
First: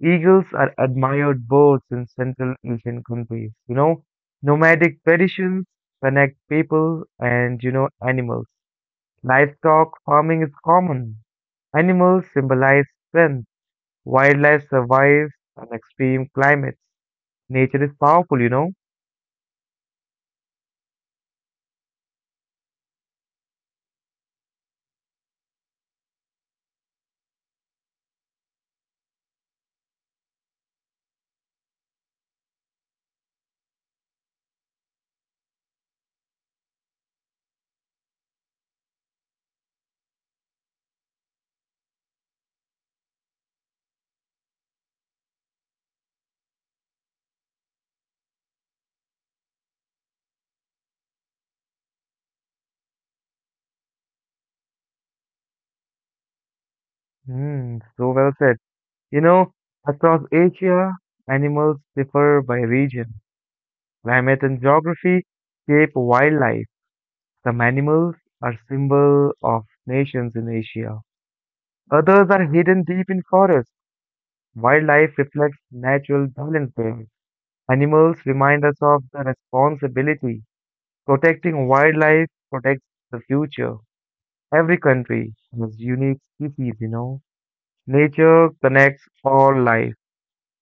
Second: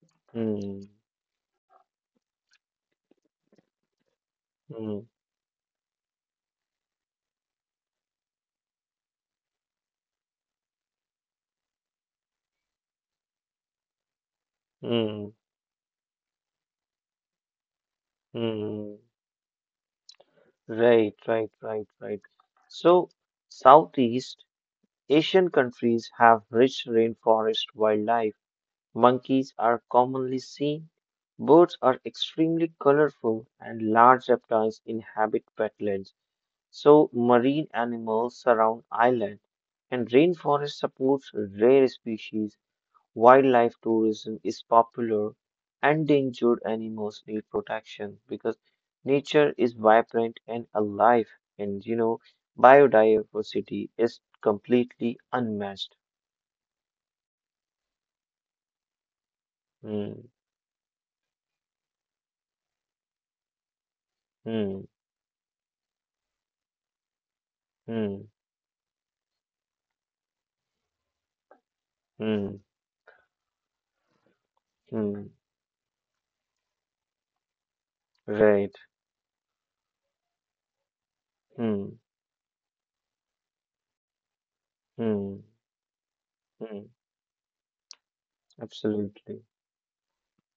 Eagles are
hmm,
admired birds in Central Asian countries. You know,
hmm,
nomadic traditions connect people and, you know, animals. Livestock farming is common. Animals symbolize strength. Wildlife
hmm,
survives on extreme climates. Nature is powerful, you know.
hmm. Right, right, right, right. So, Southeast Asian countries have rich rainforest wildlife. Monkeys are commonly seen. Birds are extremely colorful, and large reptiles inhabit wetlands. So, marine animals surround islands, and rainforest supports rare species. Wildlife tourism is popular. Endangered animals need protection because nature is vibrant and alive, and you know, biodiversity is completely unmatched.
Hmm, so well said. You know, across
Hmm,
Asia, animals differ by region. Climate and
hmm,
geography shape wildlife. Some animals
hmm,
are symbols of nations in Asia. Others are
hmm,
hidden deep in forests. Wildlife
hmm.
reflects natural balance. Animals remind us
Right.
of the responsibility. Protecting
Hmm.
wildlife protects the future. Every country
Hmm.
has unique species, you
Hmm.
know. Nature connects
Absolutely.
all life.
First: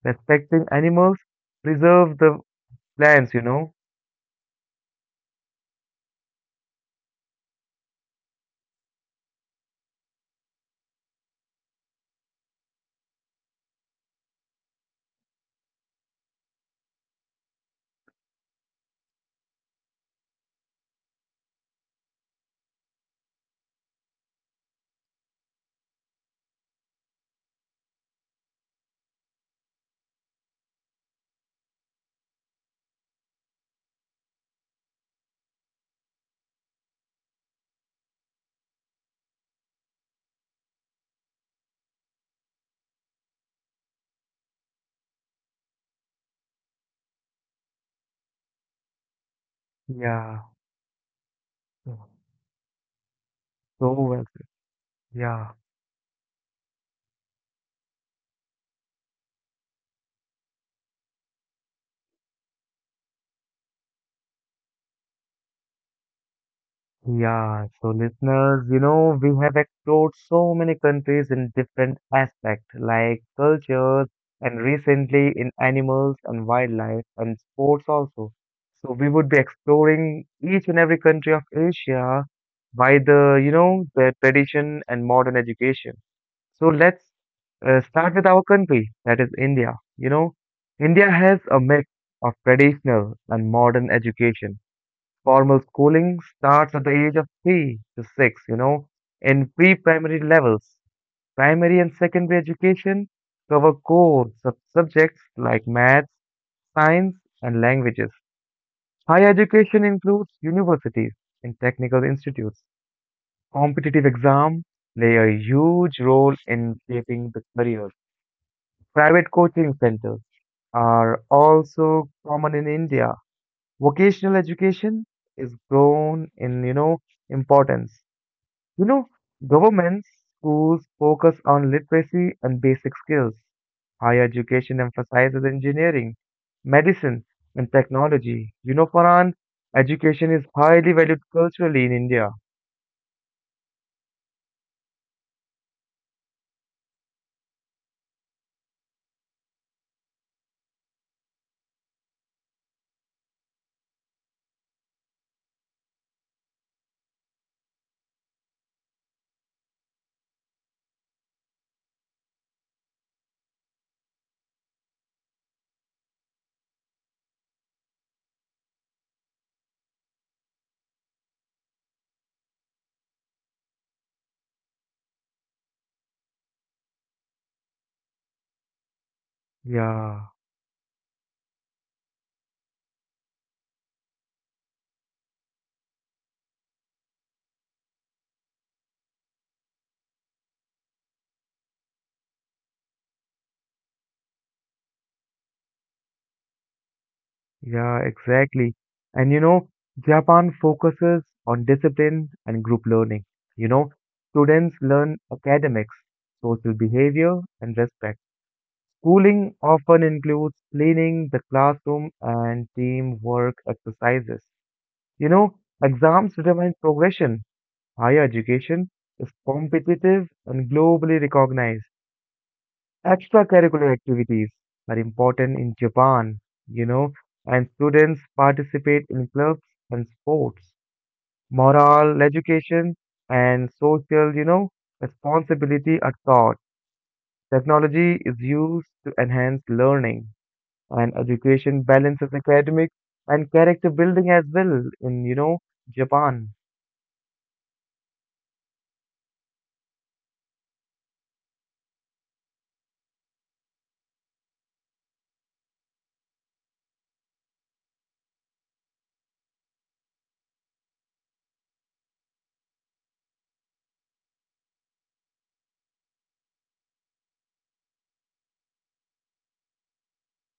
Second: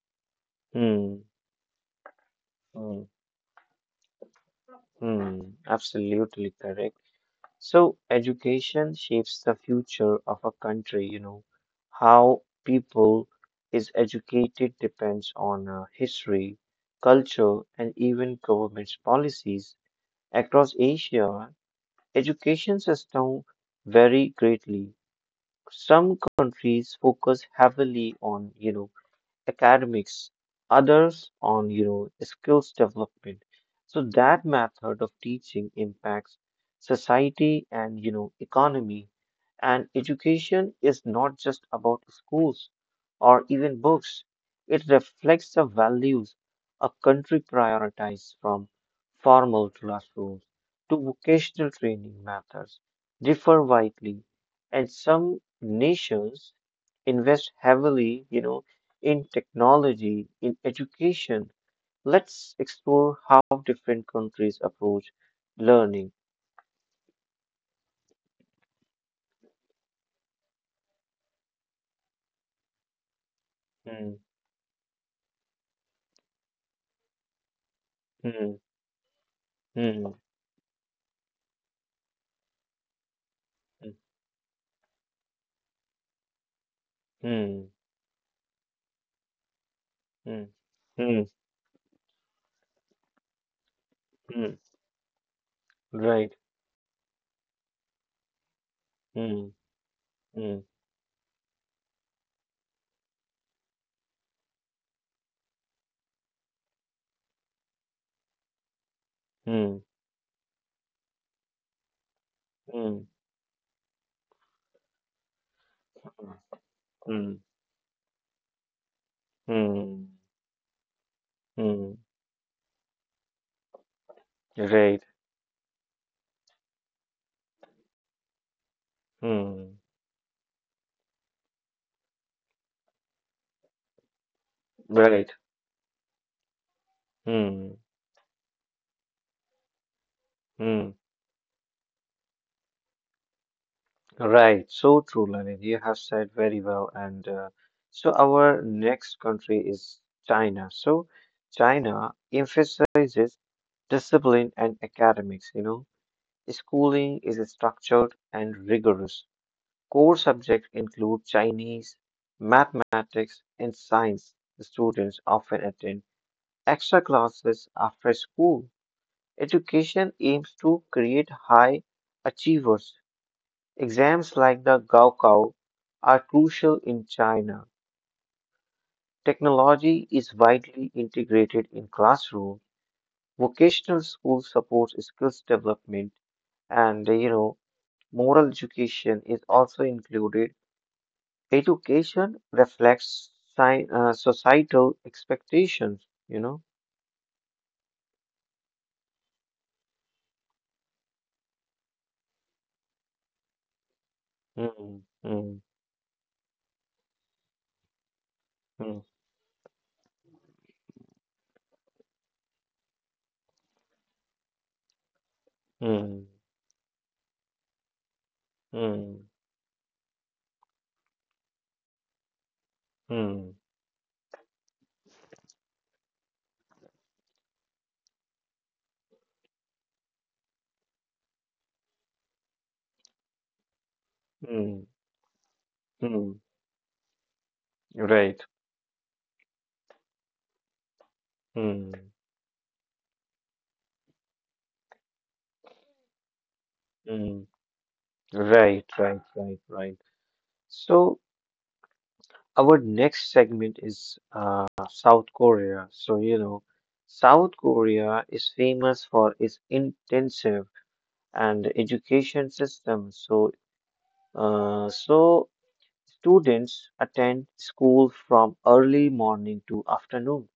Respecting animals
Hmm.
preserves the
Hmm.
plants, you know.
Hmm. Absolutely correct. So, education shapes the future of a country, you know. How people is educated depends on history, culture, and even government's policies. Across Asia, education system vary greatly. Some countries focus heavily on, you know, academics, others on you know skills development. So, that method of teaching impacts society and you know economy. And education is not just about schools or even books. It reflects the values a country prioritizes, from formal
Yeah.
classrooms to vocational
So
training methods differ
well
widely,
said.
and some
Yeah.
nations invest heavily, you know, in technology, in education. Let's explore how different countries approach learning.
Yeah, so listeners, you know, we have explored so many countries in different aspects, like cultures
Hmm,
and recently in animals and wildlife and sports also.
hmm,
So we would be
hmm,
exploring each and every country of Asia by the, you know, the tradition and modern education. So let's
hmm,
start with our country, that is India. You know,
hmm,
India
hmm,
has a mix of traditional and modern
hmm,
education. Formal schooling
right.
starts at the age of 3 to 6, you know, in
Hmm,
pre-primary
hmm,
levels. Primary and secondary education cover core subjects like maths, science, and languages. Higher
hmm,
education includes universities and technical institutes.
hmm,
Competitive exams play a huge role in shaping
hmm,
the careers. Private coaching
hmm,
centers are
hmm,
also common in India. Vocational education
right.
is grown in, you know, importance. You know,
Hmm,
governments schools focus on literacy and basic skills. Higher education
right.
emphasizes engineering, medicine, and
Hmm,
technology. You know, Farhan, education is highly
hmm.
valued culturally in India.
Right, so true, Lalit. You have said very well. And so our next country is China. So, China emphasizes discipline and academics, you know. Schooling is structured and rigorous. Core subjects include Chinese, mathematics, and science. Students often attend extra classes after school. Education aims to create high achievers. Exams like the Gaokao are crucial in China. Technology
yeah
is widely integrated in classrooms. Vocational school supports skills development and you know moral education is also included. Education reflects societal expectations, you know.
yeah exactly. And you know, Japan focuses on discipline and group learning. You know, students
Hmm,
learn
hmm,
academics, social behavior, and respect.
hmm,
Schooling often includes cleaning the classroom and teamwork exercises. You know,
hmm,
exams determine progression. Higher education
hmm,
is competitive and globally recognized.
hmm,
Extracurricular activities are important in Japan, you know, and students participate in clubs and sports. Moral education and social, you know,
hmm,
responsibility are
hmm.
taught. Technology is
Right.
used to enhance learning, and education
Hmm,
balances academics and character building as well in, you know, Japan.
hmm. Right, right, right, right. So, our next segment is South Korea. So you know, South Korea is famous for its intensive and education system. So students attend school from early morning to afternoon.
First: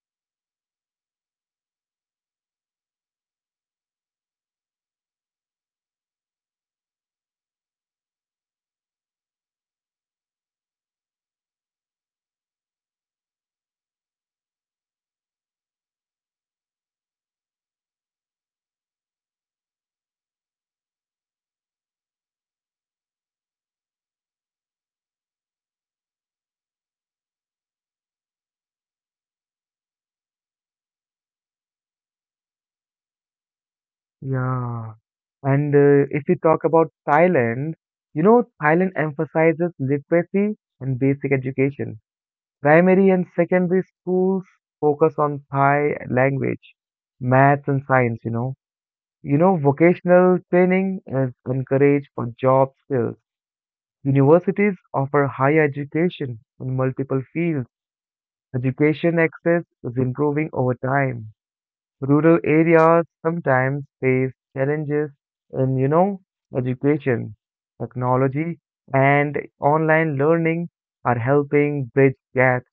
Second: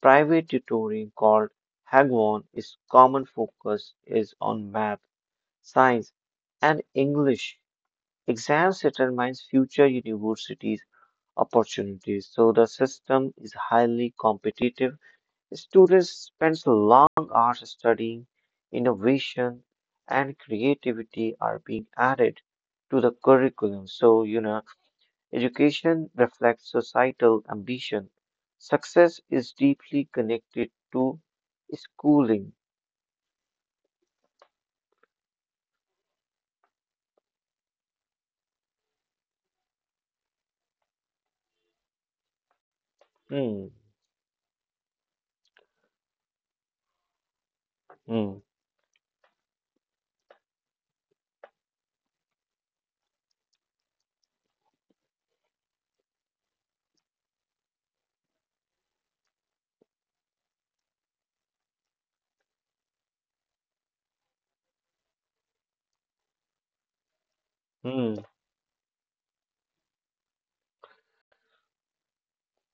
Private tutoring called Hagwon is common, focus is on math, science, and English. Exams determines future university opportunities. So, the system is highly competitive. Students spend long hours studying. Innovation and creativity are being added to the curriculum. So, you know, education reflects societal ambition. Success is deeply connected to schooling.
Yeah. And if we talk about Thailand, you know, Thailand emphasizes literacy and basic education. Primary and
Hmm,
secondary schools focus on Thai language, maths, and science, you
hmm,
know. You know, vocational training is encouraged for job skills. Universities offer higher education in multiple fields. Education access is improving over time. Rural areas sometimes face challenges in, you know, education,
hmm,
technology, and online learning are helping bridge gaps.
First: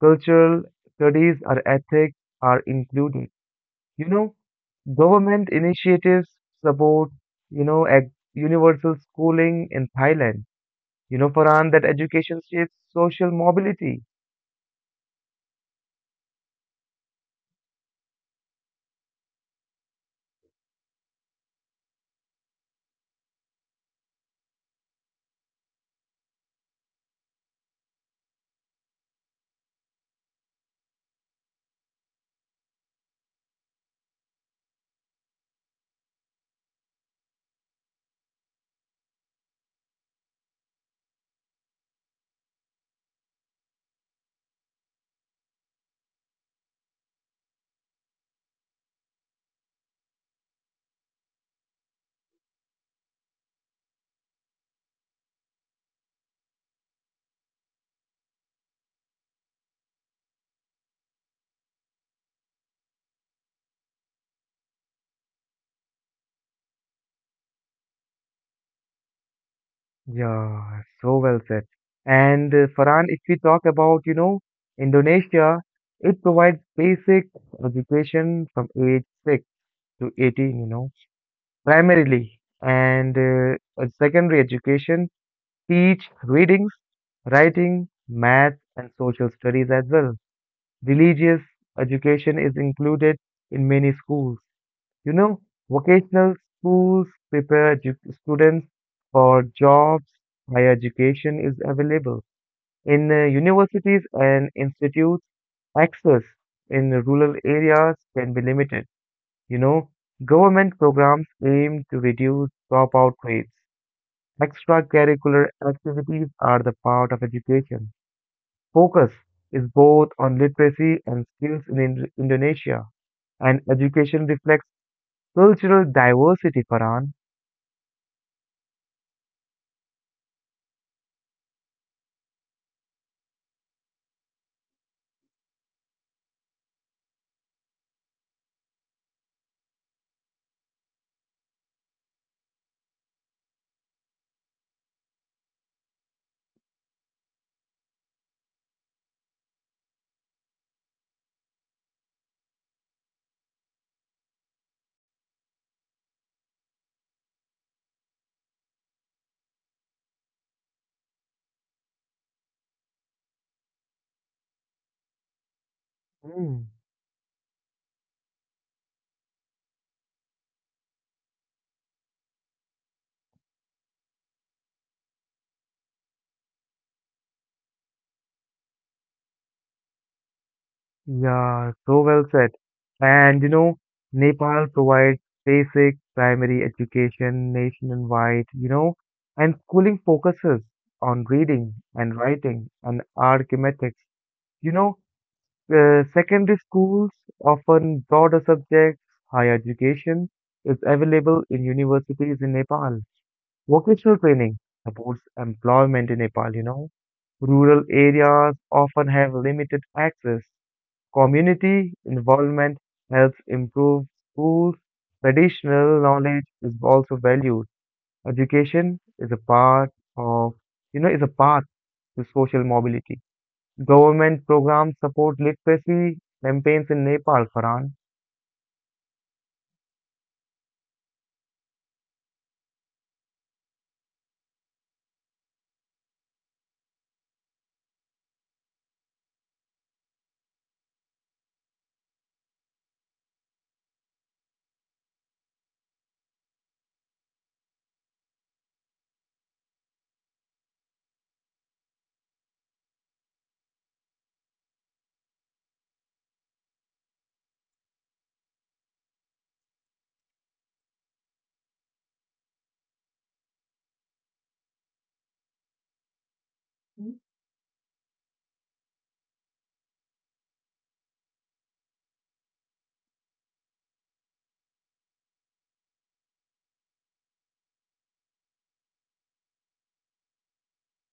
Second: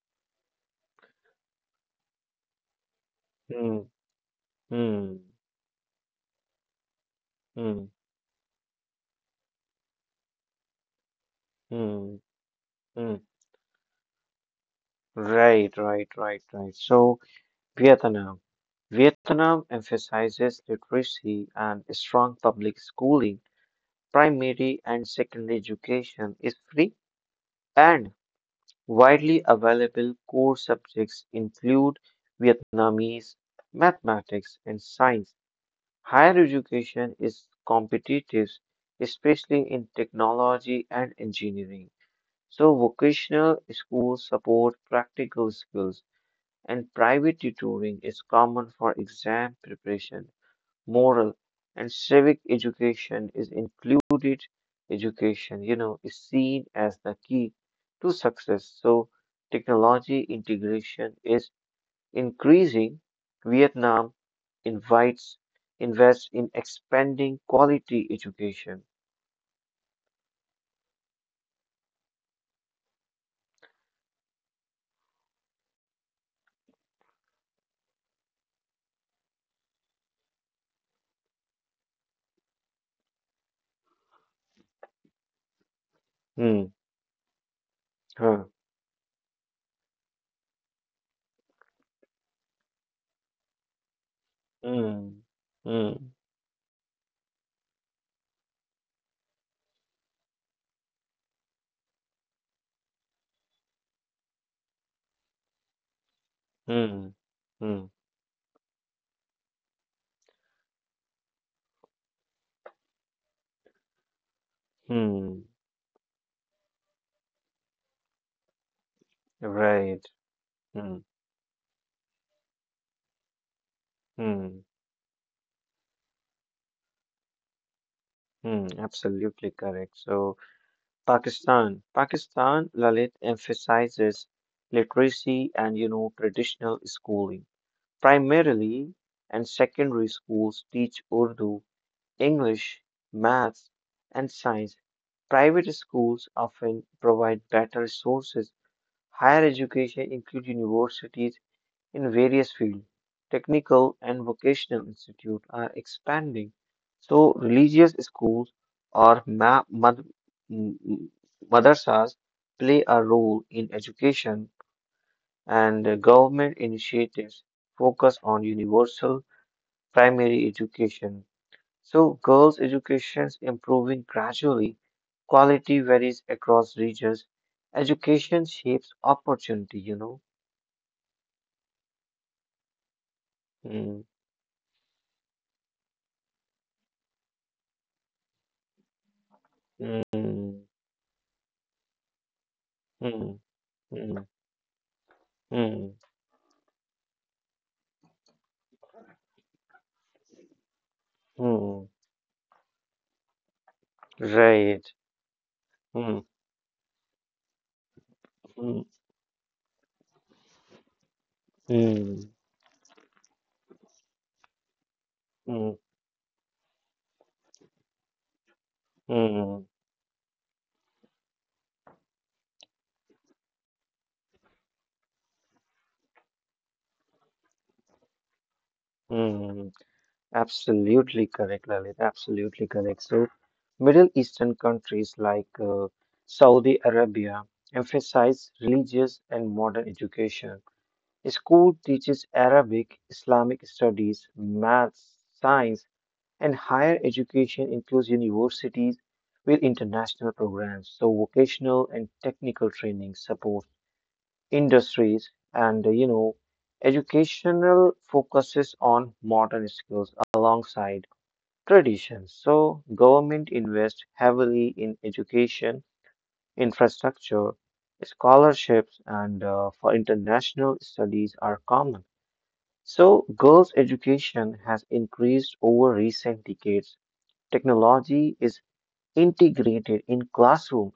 Cultural studies or ethics are included.
hmm,
You know,
hmm,
government initiatives support, you
hmm,
know, universal schooling in Thailand. You know, Farhan, that
hmm,
education shapes
hmm.
social mobility.
Right, right, right, right. So, Vietnam. Vietnam emphasizes literacy and strong public schooling. Primary and secondary education is free and widely available. Core subjects include Vietnamese, mathematics, and science. Higher education is competitive, especially in technology and engineering. So, vocational schools support practical skills and private tutoring is common for exam preparation, moral and civic education is included. Education, you know, is seen as the key to success. So, technology integration is increasing. Vietnam invites invests in expanding quality education.
Yeah, so well said. And Farhan, if we talk about, you know, Indonesia, it provides basic education from age 6 to 18, you know, primarily, and a secondary education teach
Hmm.
readings, writing,
Huh.
math, and social studies as well. Religious education is included in many schools. You
Hmm.
know,
Hmm.
vocational schools prepare students for jobs. Higher education is available in universities and institutes. Access in
Hmm.
rural
Hmm.
areas can be limited. You know, government programs aim to reduce dropout rates.
Hmm.
Extracurricular activities are the part of education. Focus is
Right.
both on
Hmm.
literacy and skills in Indonesia, and education
Hmm.
reflects cultural diversity, Farhan.
Hmm, absolutely correct. So, Pakistan, Lalit emphasizes literacy and you know traditional schooling. Primarily, and secondary schools teach Urdu, English, maths, and science. Private schools often provide better resources. Higher education include universities in various fields. Technical and vocational institutes are expanding, so religious schools or m- m- madrasas play a role in education, and the government
Mm.
initiatives focus on universal primary education. So, girls' education is improving gradually. Quality varies across regions. Education shapes opportunity, you know.
Yeah, so well said. And you know,
Hmm,
Nepal provides basic primary education nationwide, you know, and schooling
hmm,
focuses
hmm,
on reading and writing and
hmm,
arithmetic.
hmm.
You know,
Mm,
secondary schools often broader subjects. Higher education is available in
mm,
universities in Nepal. Vocational training
right.
supports employment in
Mm,
Nepal, you know. Rural areas
mm,
often have limited access. Community
mm,
involvement helps improve schools.
mm,
Traditional knowledge is also valued. Education is a
mm,
part of, you know, is a path to social mobility. Government programs support literacy campaigns in Nepal, Farhan.
mm. Absolutely correct, Lalit. Absolutely correct. So, Middle Eastern countries like Saudi Arabia emphasize religious and modern education. School teaches Arabic, Islamic studies, maths, science, and higher education includes universities with international programs, so vocational and technical training support industries, and you know educational focuses on modern skills alongside traditions, so government invests heavily in education infrastructure, scholarships, and for international studies are common, so girls education has increased over recent decades, technology is integrated in classroom,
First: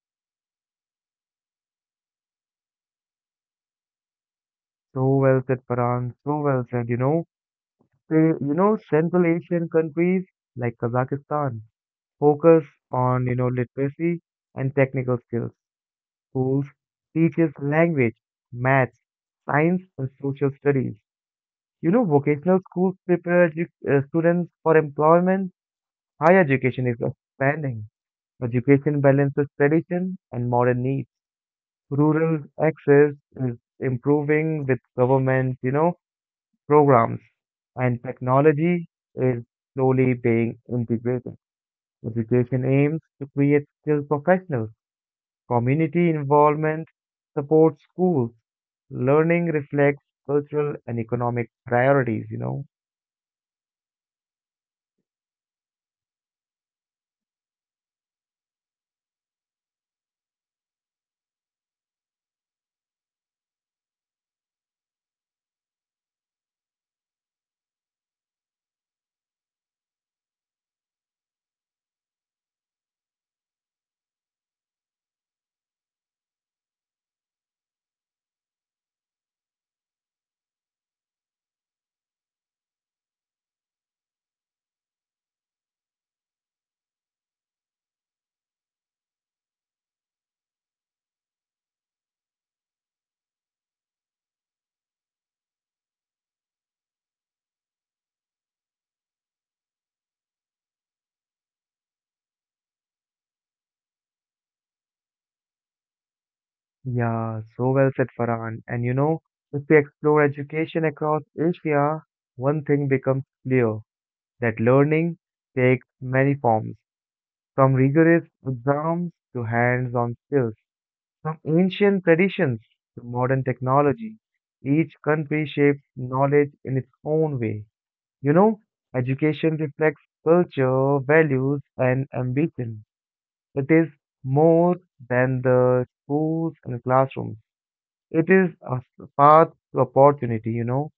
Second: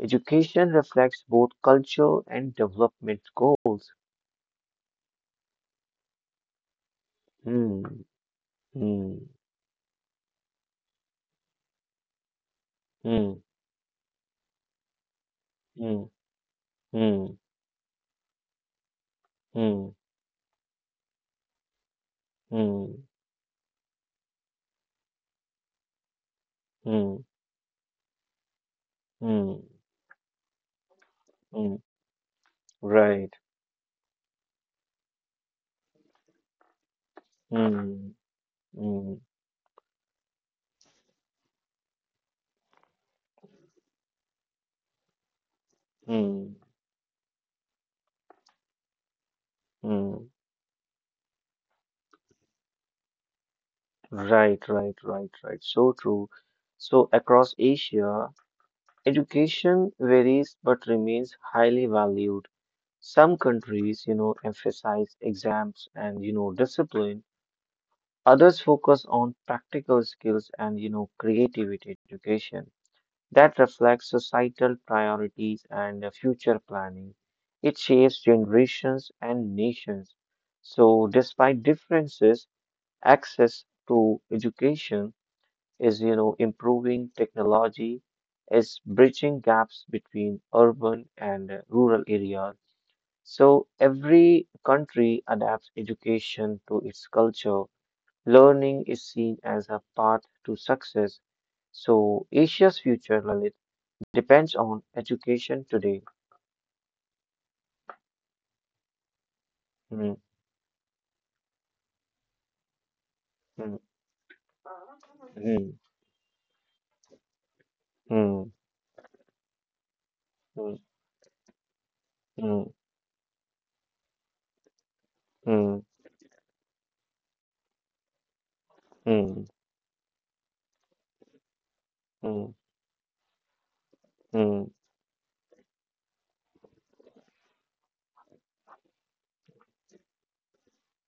education reflects both cultural and development goals.
So well said, Farhan. So well said. You know,
Hmm.
they, you know, Central
Mm,
Asian countries like Kazakhstan focus on, you
mm,
know, literacy and technical skills.
mm,
Schools
mm,
teaches language, maths, science,
mm,
and social studies. You know, vocational schools
mm,
prepare students for employment. Higher education is
mm,
expanding. Education balances
mm,
tradition and modern needs.
mm.
Rural access
Right.
is improving with government, you know, programs, and
Mm,
technology
mm,
is slowly being integrated. Education aims to create skilled professionals. Community
mm,
involvement supports schools. Learning reflects
mm.
cultural and economic priorities, you know.
Right, right, right, right. So true. So, across Asia, education varies but remains highly valued. Some countries, you know, emphasize exams and, you know, discipline. Others focus on practical skills and, you know, creativity education that reflects societal priorities and future planning. It shapes generations and nations. So, despite differences, access to education is, you know, improving, technology is bridging gaps between urban and rural areas. So, every country adapts education to its culture. Learning is seen as a path to success. So, Asia's future, Lalit, depends on education today.
Yeah, so well said, Farhan. And you know, if we
Mm,
explore education across Asia, one thing becomes
mm,
clear that learning
mm,
takes many forms, from rigorous
mm,
exams to hands on skills,
mm,
from ancient
mm,
traditions to modern technology. Each country
mm,
shapes knowledge in its own way. You know,
mm,
education reflects culture, values, and
mm,
ambition. It is
mm,
more than the schools and classrooms. It is a path to opportunity, you know,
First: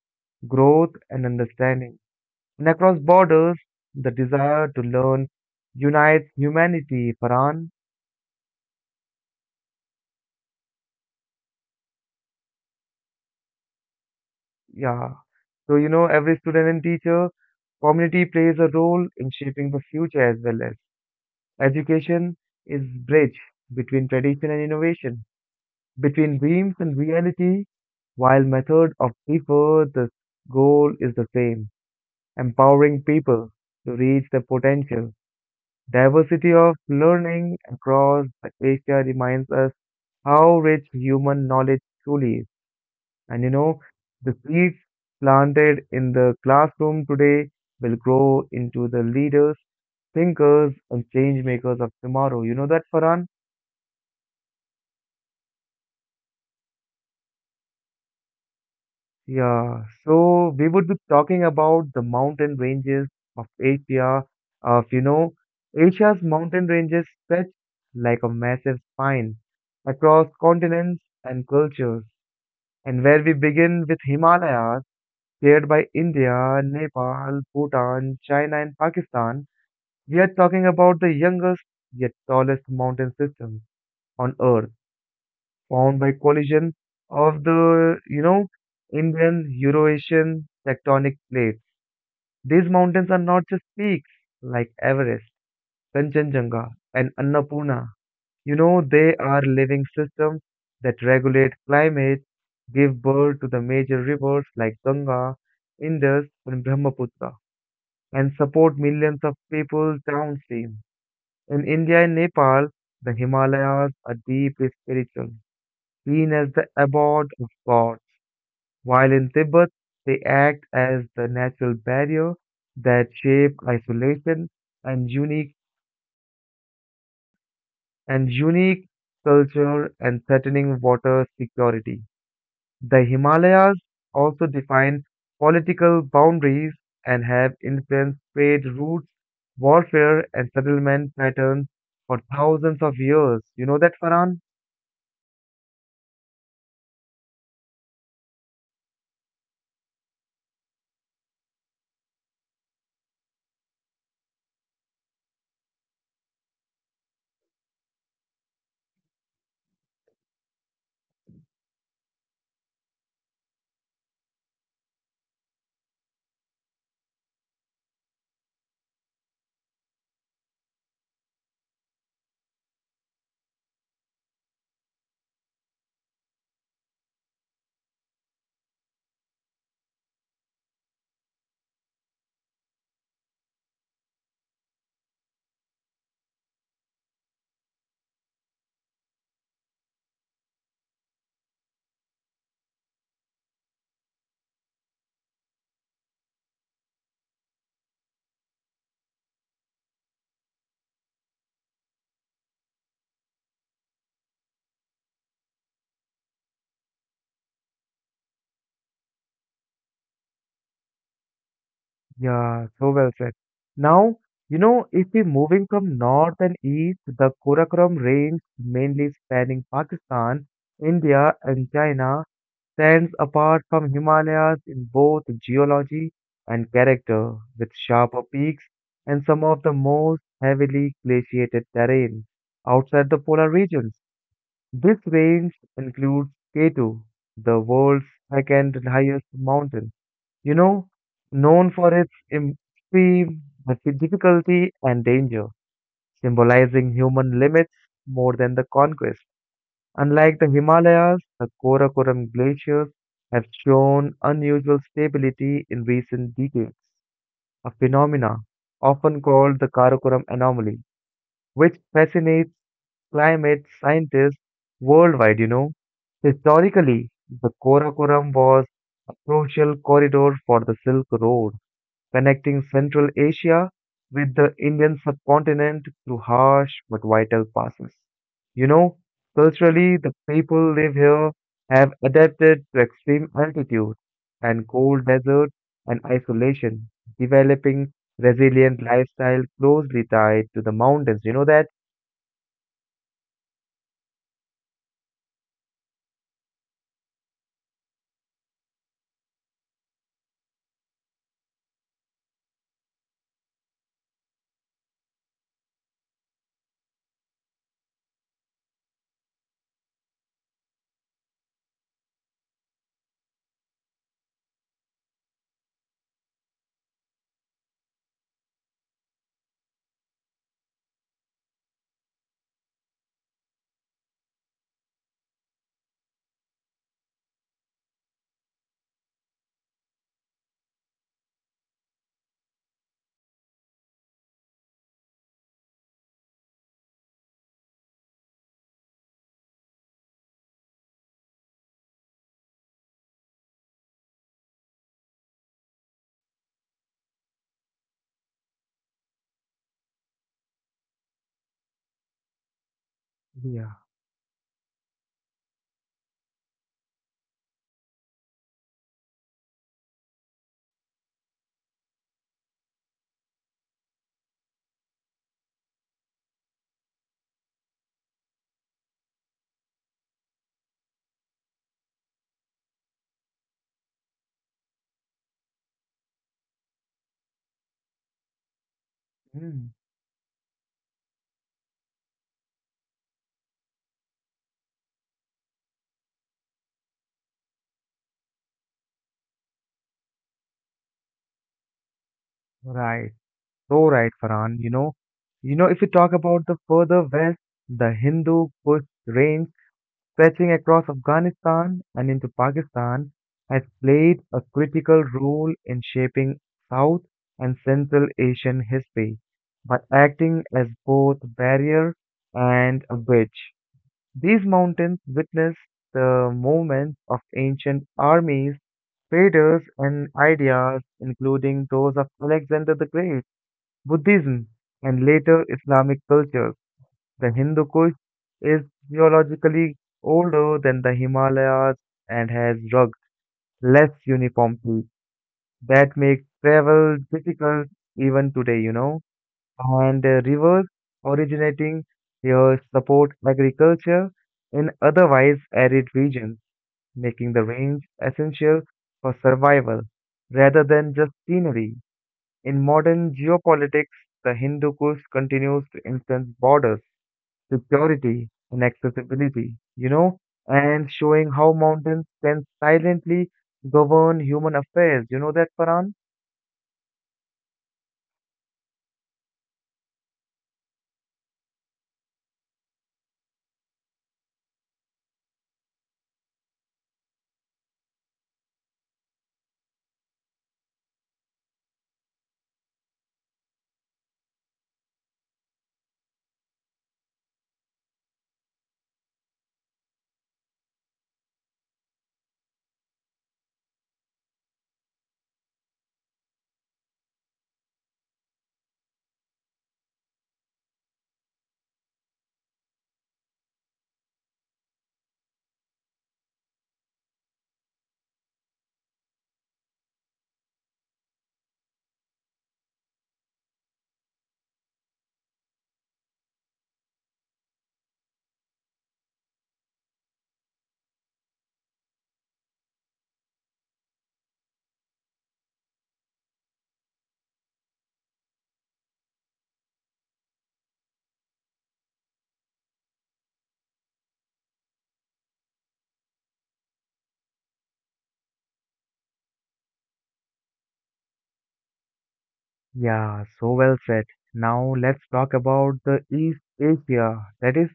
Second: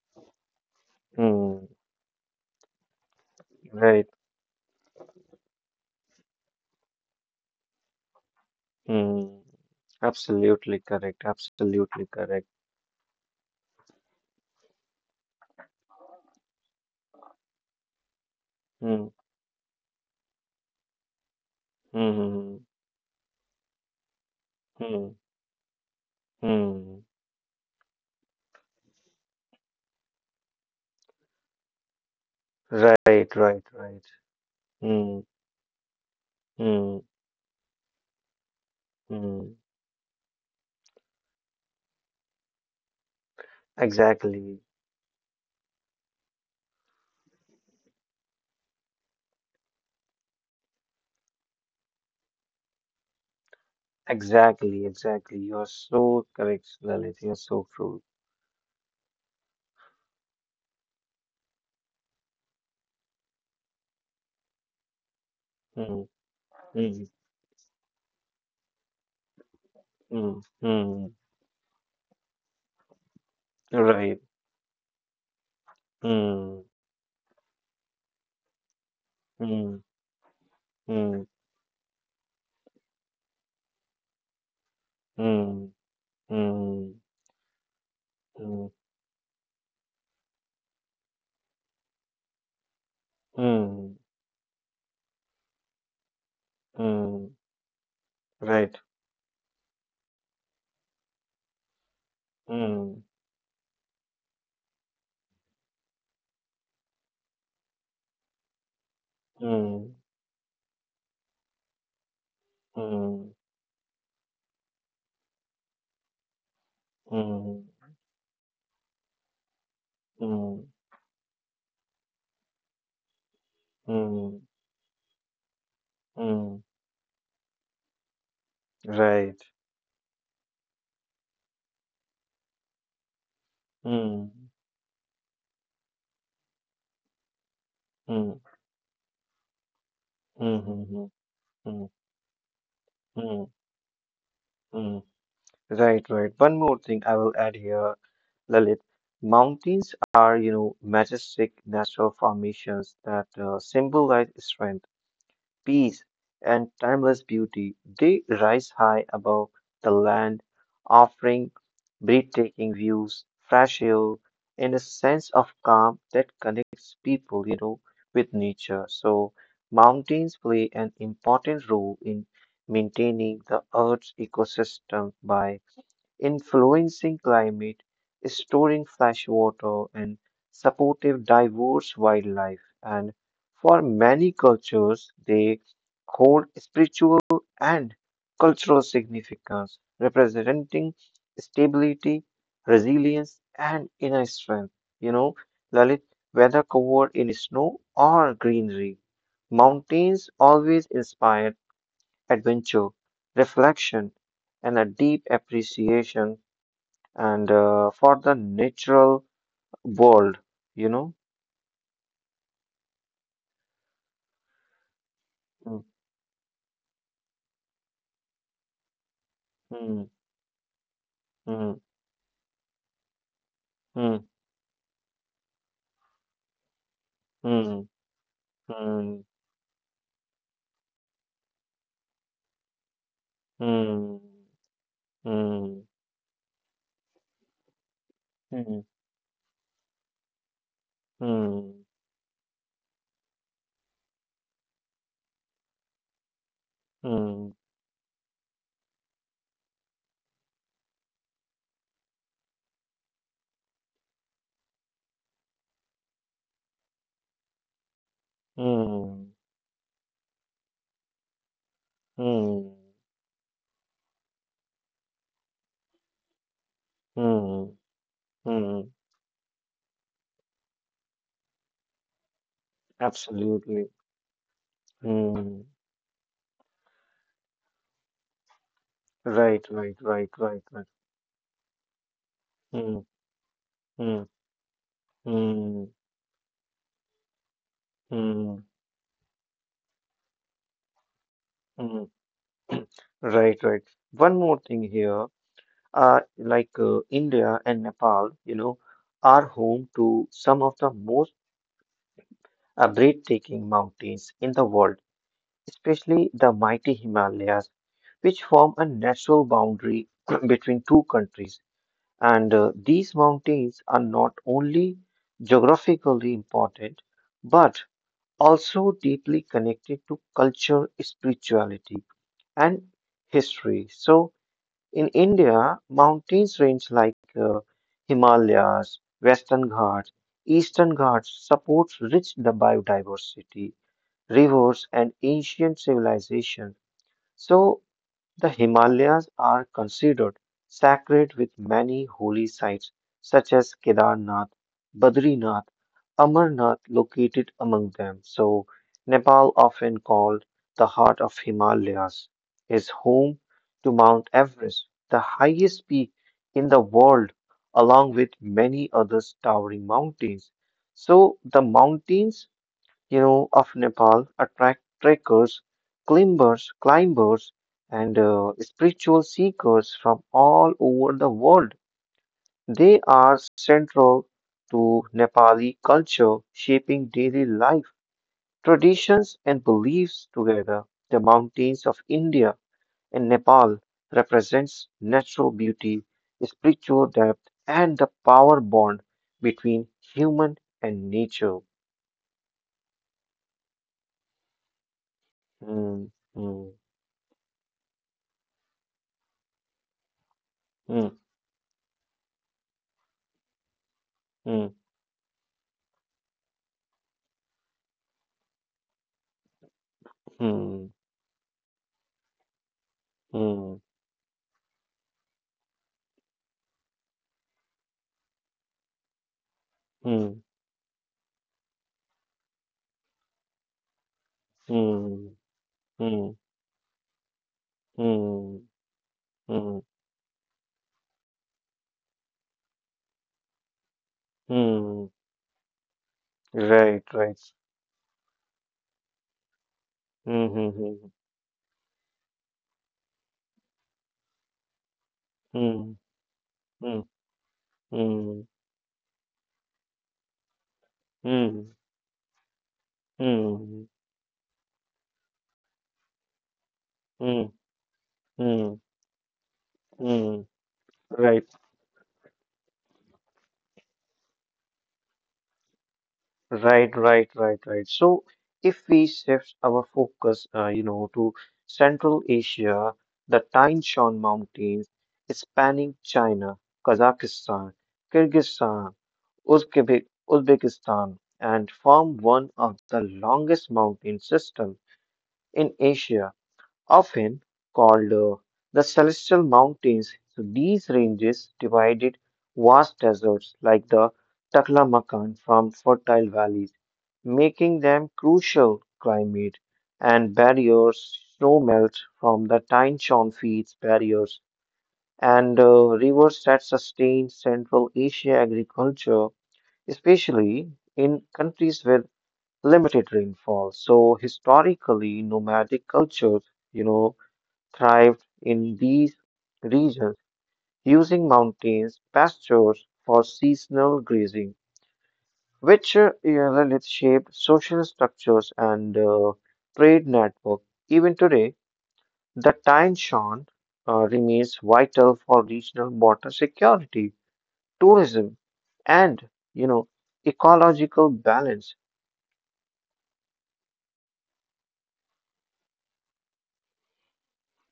growth and
mm.
understanding. And across borders,
Right.
the desire to learn unites humanity, Paran.
Mm. Absolutely correct. Absolutely correct.
Yeah. So, you know, every student and teacher community plays a role
Mm,
in shaping the future as well. As education
mm,
is bridge between tradition and
mm,
innovation, between dreams and
mm.
reality, while method of differ, the goal is the same: empowering
Right,
people
right,
to
right.
reach their potential.
Mm,
Diversity of
mm,
learning across the Asia reminds
mm.
us how rich human knowledge truly is. And you know, the
Exactly.
seeds planted in the classroom today will grow into the leaders, thinkers, and change makers of tomorrow. You know that, Farhan?
Exactly, exactly. You are so correct, Lalit. You are so true.
Yeah, so we would be talking about the mountain ranges of Asia, of you know,
Mm,
Asia's mountain
mm,
ranges stretch like a massive spine across
mm,
continents
mm.
and cultures. And where we begin with
Right.
Himalayas, shared by India,
Mm,
Nepal, Bhutan, China, and Pakistan,
mm.
we are talking about the
mm.
youngest yet tallest mountain system on Earth,
Mm,
formed by collision
mm,
of the, you know,
mm,
Indian Eurasian tectonic plates. These mountains are not just
mm,
peaks like Everest, Kanchenjunga, and
mm,
Annapurna. You know,
right.
they are living systems that regulate climate, give
Mm,
birth to the major rivers like Ganga, Indus, and Brahmaputra, and support millions of people
mm,
downstream. In India and Nepal, the
mm,
Himalayas are deeply spiritual, seen as the abode of
mm,
God. While in Tibet, they act
mm,
as the natural barrier that shape
mm,
isolation and
mm,
unique
right.
culture and threatening water security. The Himalayas
Mm,
also define political boundaries and have influenced
mm,
trade routes, warfare, and
mm, mm, mm,
settlement patterns
mm,
for thousands of years.
mm,
You know that, Farhan?
mm. Right, right. One more thing I will add here, Lalit. Mountains are, you know, majestic natural formations that symbolize strength, peace, and timeless beauty. They rise high above the land, offering breathtaking views, fresh air, and a sense of calm that connects people, you know, with nature. So, mountains play an important role in maintaining the Earth's ecosystem by influencing climate, storing fresh water, and supportive diverse wildlife. And for many cultures, they hold spiritual and cultural significance, representing stability, resilience, and inner strength. You know, Lalit, whether covered in snow or greenery, mountains always inspire adventure, reflection, and a deep appreciation and for the natural world, you know.
Yeah, so well said. Now, you know, if we're moving
Mm,
from north and east, the Karakoram range, mainly spanning
mm,
Pakistan, India, and
mm,
China, stands apart from
mm,
Himalayas in both geology and character, with
mm,
sharper peaks
mm,
and some of the most heavily glaciated terrain outside the polar regions.
mm,
This range
mm,
includes K2, the world's
mm,
second highest mountain you know, known
mm,
for its extreme difficulty and danger, symbolizing human
mm,
limits more than the conquest. Unlike the Himalayas, the Karakoram glaciers have shown unusual stability in recent decades, a phenomena often
mm,
called the Karakoram anomaly, which fascinates
mm,
climate scientists worldwide. Historically, the
mm,
Karakoram was
mm.
a crucial corridor for the Silk Road connecting Central Asia
Absolutely.
with the Indian
Mm.
subcontinent through harsh but vital passes. You know,
Right, right,
culturally, the
right, right,
people
right.
live here have adapted to
Mm,
extreme altitude
mm,
and cold desert
mm,
and isolation, developing
mm,
resilient lifestyle closely tied to the mountains. You know that?
mm. Right, right. One more thing here. Like India and Nepal, you know, are home to some of the most breathtaking mountains in the world, especially the mighty Himalayas, which form a natural boundary between two countries. And these mountains are not only geographically important, but also deeply connected to culture, spirituality, and history. So, in India, mountains range like Himalayas, Western Ghats, Eastern Ghats supports rich the biodiversity, rivers, and ancient civilization. So, the Himalayas are considered sacred with many holy sites such as Kedarnath, Badrinath, Amarnath located among them. So, Nepal, often called the heart of Himalayas, is home
Yeah.
to Mount Everest, the highest peak in the world, along with many other towering mountains. So, the mountains you know, of Nepal attract trekkers, climbers, and spiritual seekers from all over the world. They are central to Nepali culture, shaping daily life, traditions, and
Mm.
beliefs together. The mountains of India and Nepal represents natural beauty, spiritual depth, and the power bond between human and nature.
Right. So right, Farhan. If you
Hmm,
talk about the
hmm,
further west, the Hindu Kush range stretching across
hmm,
Afghanistan and into Pakistan, has played a
hmm.
critical role in shaping South and Central Asian history by acting as
Hmm.
both barrier and a bridge.
Hmm.
These mountains witnessed the movements of ancient armies, traders, and
Hmm.
ideas, including those of Alexander the Great, Buddhism, and
Hmm.
later Islamic
Hmm.
cultures. The Hindu Kush
Hmm.
is
Hmm.
geologically older than the Himalayas and has rugged less uniformity.
Hmm.
That makes travel
right Right.
difficult even today. And rivers
Hmm.
originating here support agriculture in otherwise
Hmm.
arid regions,
Hmm.
making the range
Hmm.
essential for survival rather than just
Hmm. Hmm.
scenery. In modern
Hmm.
geopolitics, the Hindu Kush continues to influence borders
Hmm.
to purity and accessibility,
うんうんうんうんうんうんうんうんうんright
and showing how mountains can silently govern human affairs. You know that, Paran?
right right right right Right. So, if we shift our focus you know to Central Asia, the Taishan Mountains spanning China, Kazakhstan, Kyrgyzstan, Uzbekistan and form one of the longest mountain system in Asia, often called the Celestial Mountains. So, these ranges divided vast deserts like the Taklamakan from fertile valleys, making them crucial climate and barriers. Snow melt from the Tain Shan feeds barriers and rivers that sustain Central Asia agriculture especially in countries with limited rainfall. So, historically, nomadic cultures, you know, thrived in these regions using mountains, pastures for seasonal grazing, which it shaped social structures and trade network. Even today, the Taishan remains vital for regional water security, tourism, and you know ecological balance.
Yeah, so well said. Now let's talk about the East Asia. That is,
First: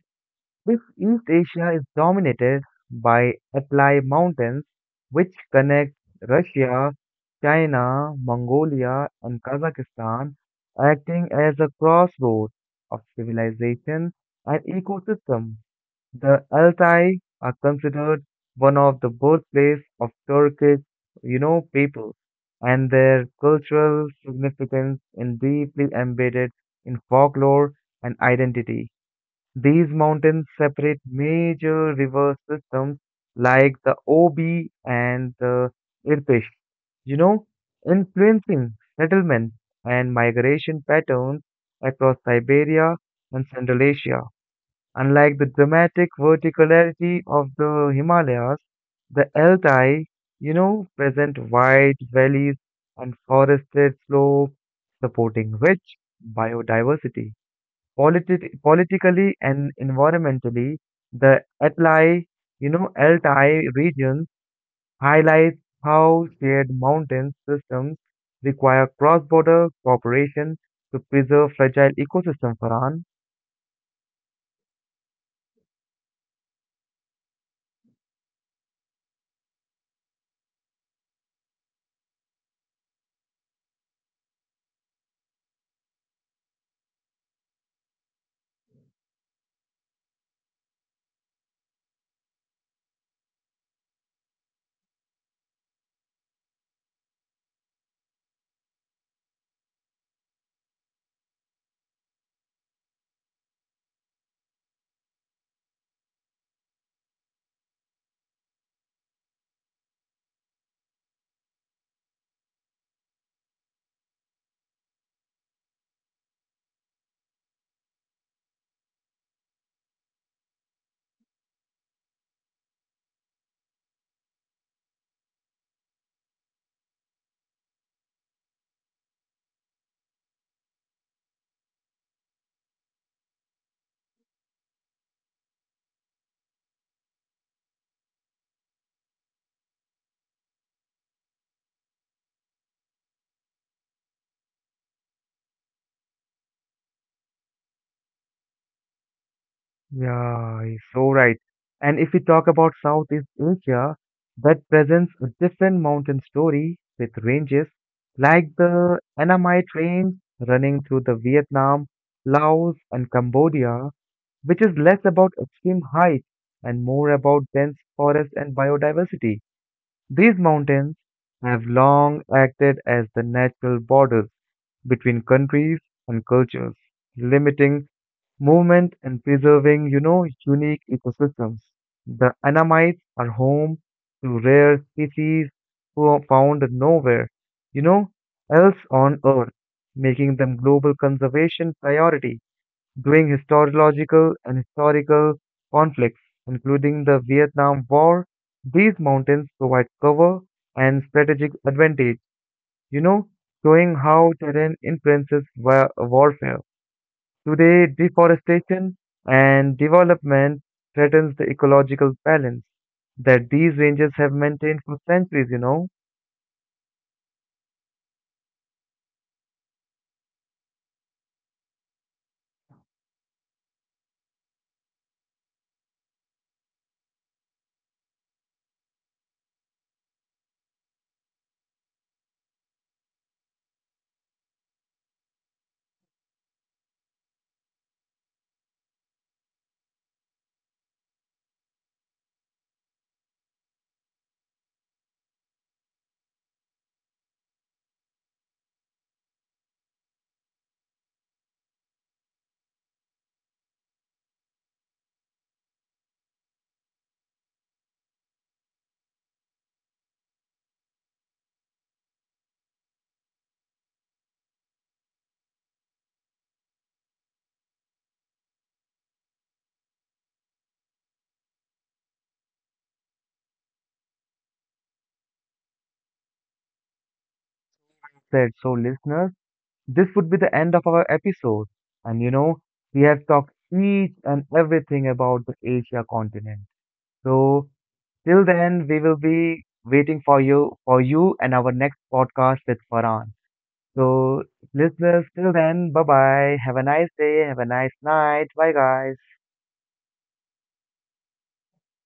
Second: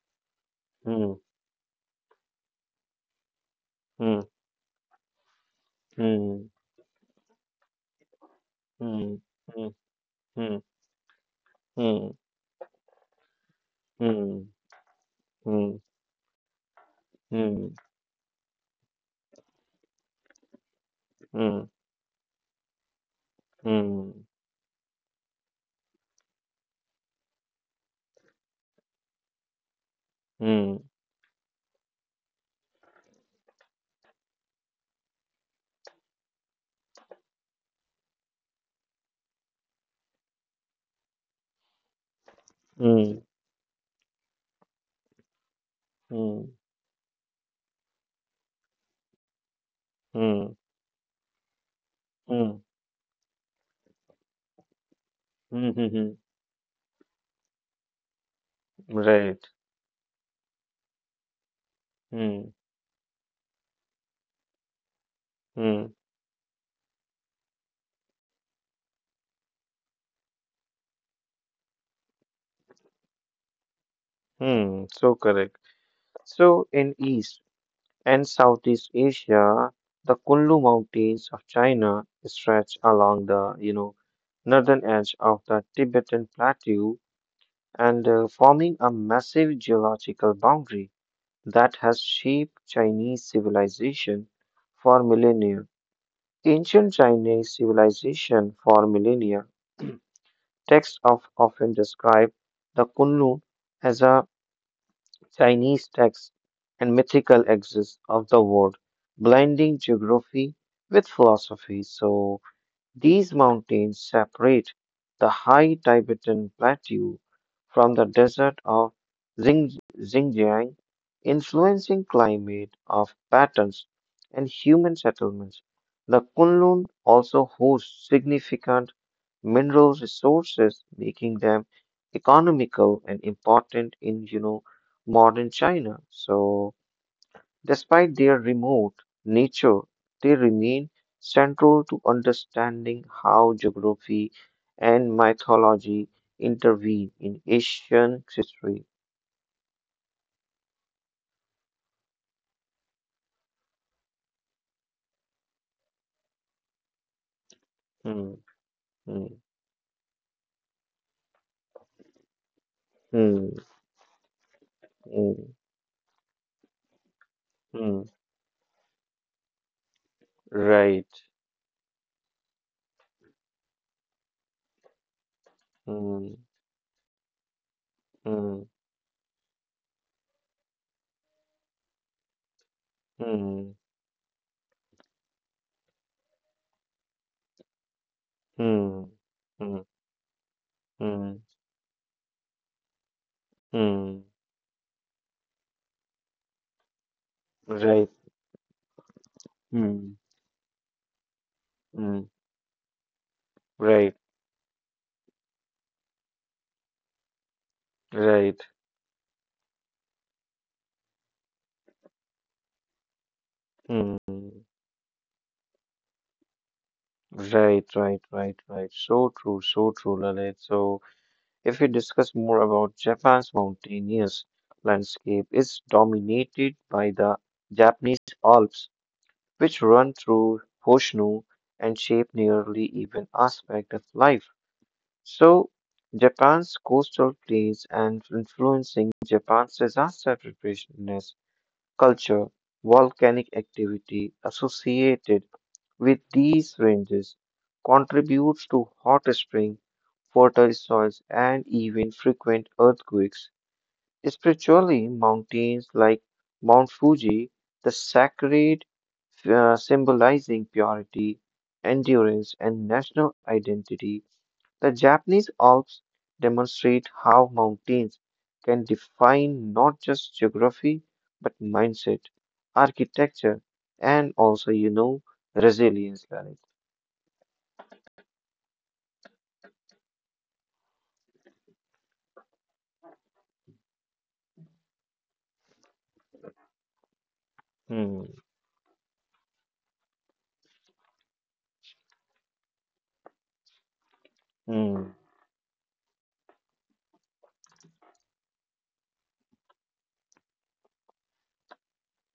this
Hmm.
East Asia is dominated by Altai
Hmm.
Mountains, which connect
Hmm.
Russia, China, Mongolia,
Hmm.
and
Hmm.
Kazakhstan,
Hmm.
acting as a crossroad of civilization
Hmm.
and ecosystem.
Hmm.
The Altai are
Hmm.
considered one of the birthplace of Turkic,
Hmm.
people, and their cultural
Hmm.
significance is deeply embedded in folklore and identity. These
Hmm.
mountains
Hmm.
separate major river systems like the Obi and the Irtysh, you know, influencing settlement and migration patterns across Siberia
Hmm. Hmm.
and Central Asia. Unlike the dramatic
Hmm.
verticality of the Himalayas, the Altai,
Hmm.
present wide
Hmm.
valleys and forested slopes supporting
Mhm.
rich
Hmm.
biodiversity. Politically
Right.
and environmentally, the Altai,
Hmm.
you know, Altai region highlights
Hmm.
how shared mountain systems require cross-border cooperation to preserve fragile ecosystems, Farhan.
Hmm. So correct. So, in East and Southeast Asia, the Kunlun Mountains of China stretch along the, you know, northern edge of the Tibetan Plateau and forming a massive geological boundary that has shaped Chinese civilization for millennia. Ancient Chinese civilization for millennia. Texts of often describe the Kunlun as a Chinese text and mythical axis of the world, blending geography with philosophy. So, these mountains separate the high Tibetan plateau from the desert of Xinjiang, influencing climate of patterns and human settlements. The Kunlun also hosts significant mineral resources, making them economical and important in you know modern China. So, despite their remote nature, they remain central to understanding how geography and mythology intervene in Asian history.
Yeah, he's so right. And if we talk about Southeast Asia, that presents a different mountain story with ranges
Hmm,
like the
hmm,
Annamite range running through the Vietnam, Laos, and
hmm,
Cambodia, which is less about
hmm,
extreme heights and more about dense
hmm,
forests and biodiversity. These
right.
mountains have long acted as the natural borders between countries and
Hmm,
cultures, limiting
hmm,
movement and preserving, unique ecosystems. The Anamites are
hmm,
home to rare species found nowhere, you know, else
hmm,
on Earth,
hmm,
making them global
hmm,
conservation priority during
hmm,
historiological and historical conflicts, including the Vietnam
right.
War. These mountains provide
Hmm,
cover and strategic
hmm,
advantage, you know, showing
right,
how terrain influences warfare. Today,
right.
deforestation and development threatens the ecological balance that these
Hmm,
ranges have maintained for centuries.
right, right, right, right. So true, Lalit. So. If we discuss more about Japan's mountainous landscape, it's dominated by the Japanese Alps, which run through Hoshino and shape nearly even aspect of life. So, Japan's coastal plains and influencing Japan's disaster preparedness culture, volcanic activity associated with these ranges contributes to hot spring, fertile soils, and even frequent earthquakes. Spiritually, mountains like Mount Fuji, the sacred, symbolizing purity, endurance, and national identity, the Japanese Alps demonstrate how mountains can define not just geography but mindset, architecture, and also, you know, resilience, Lalit.
Said so, listeners, this would be the end of our episode. And we have talked each and everything about the Asia continent. So
嗯
till then, we will be waiting for you and our next podcast with Farhan. So
嗯，
listeners, till then, bye bye. Have a nice day. Have a nice night. Bye guys.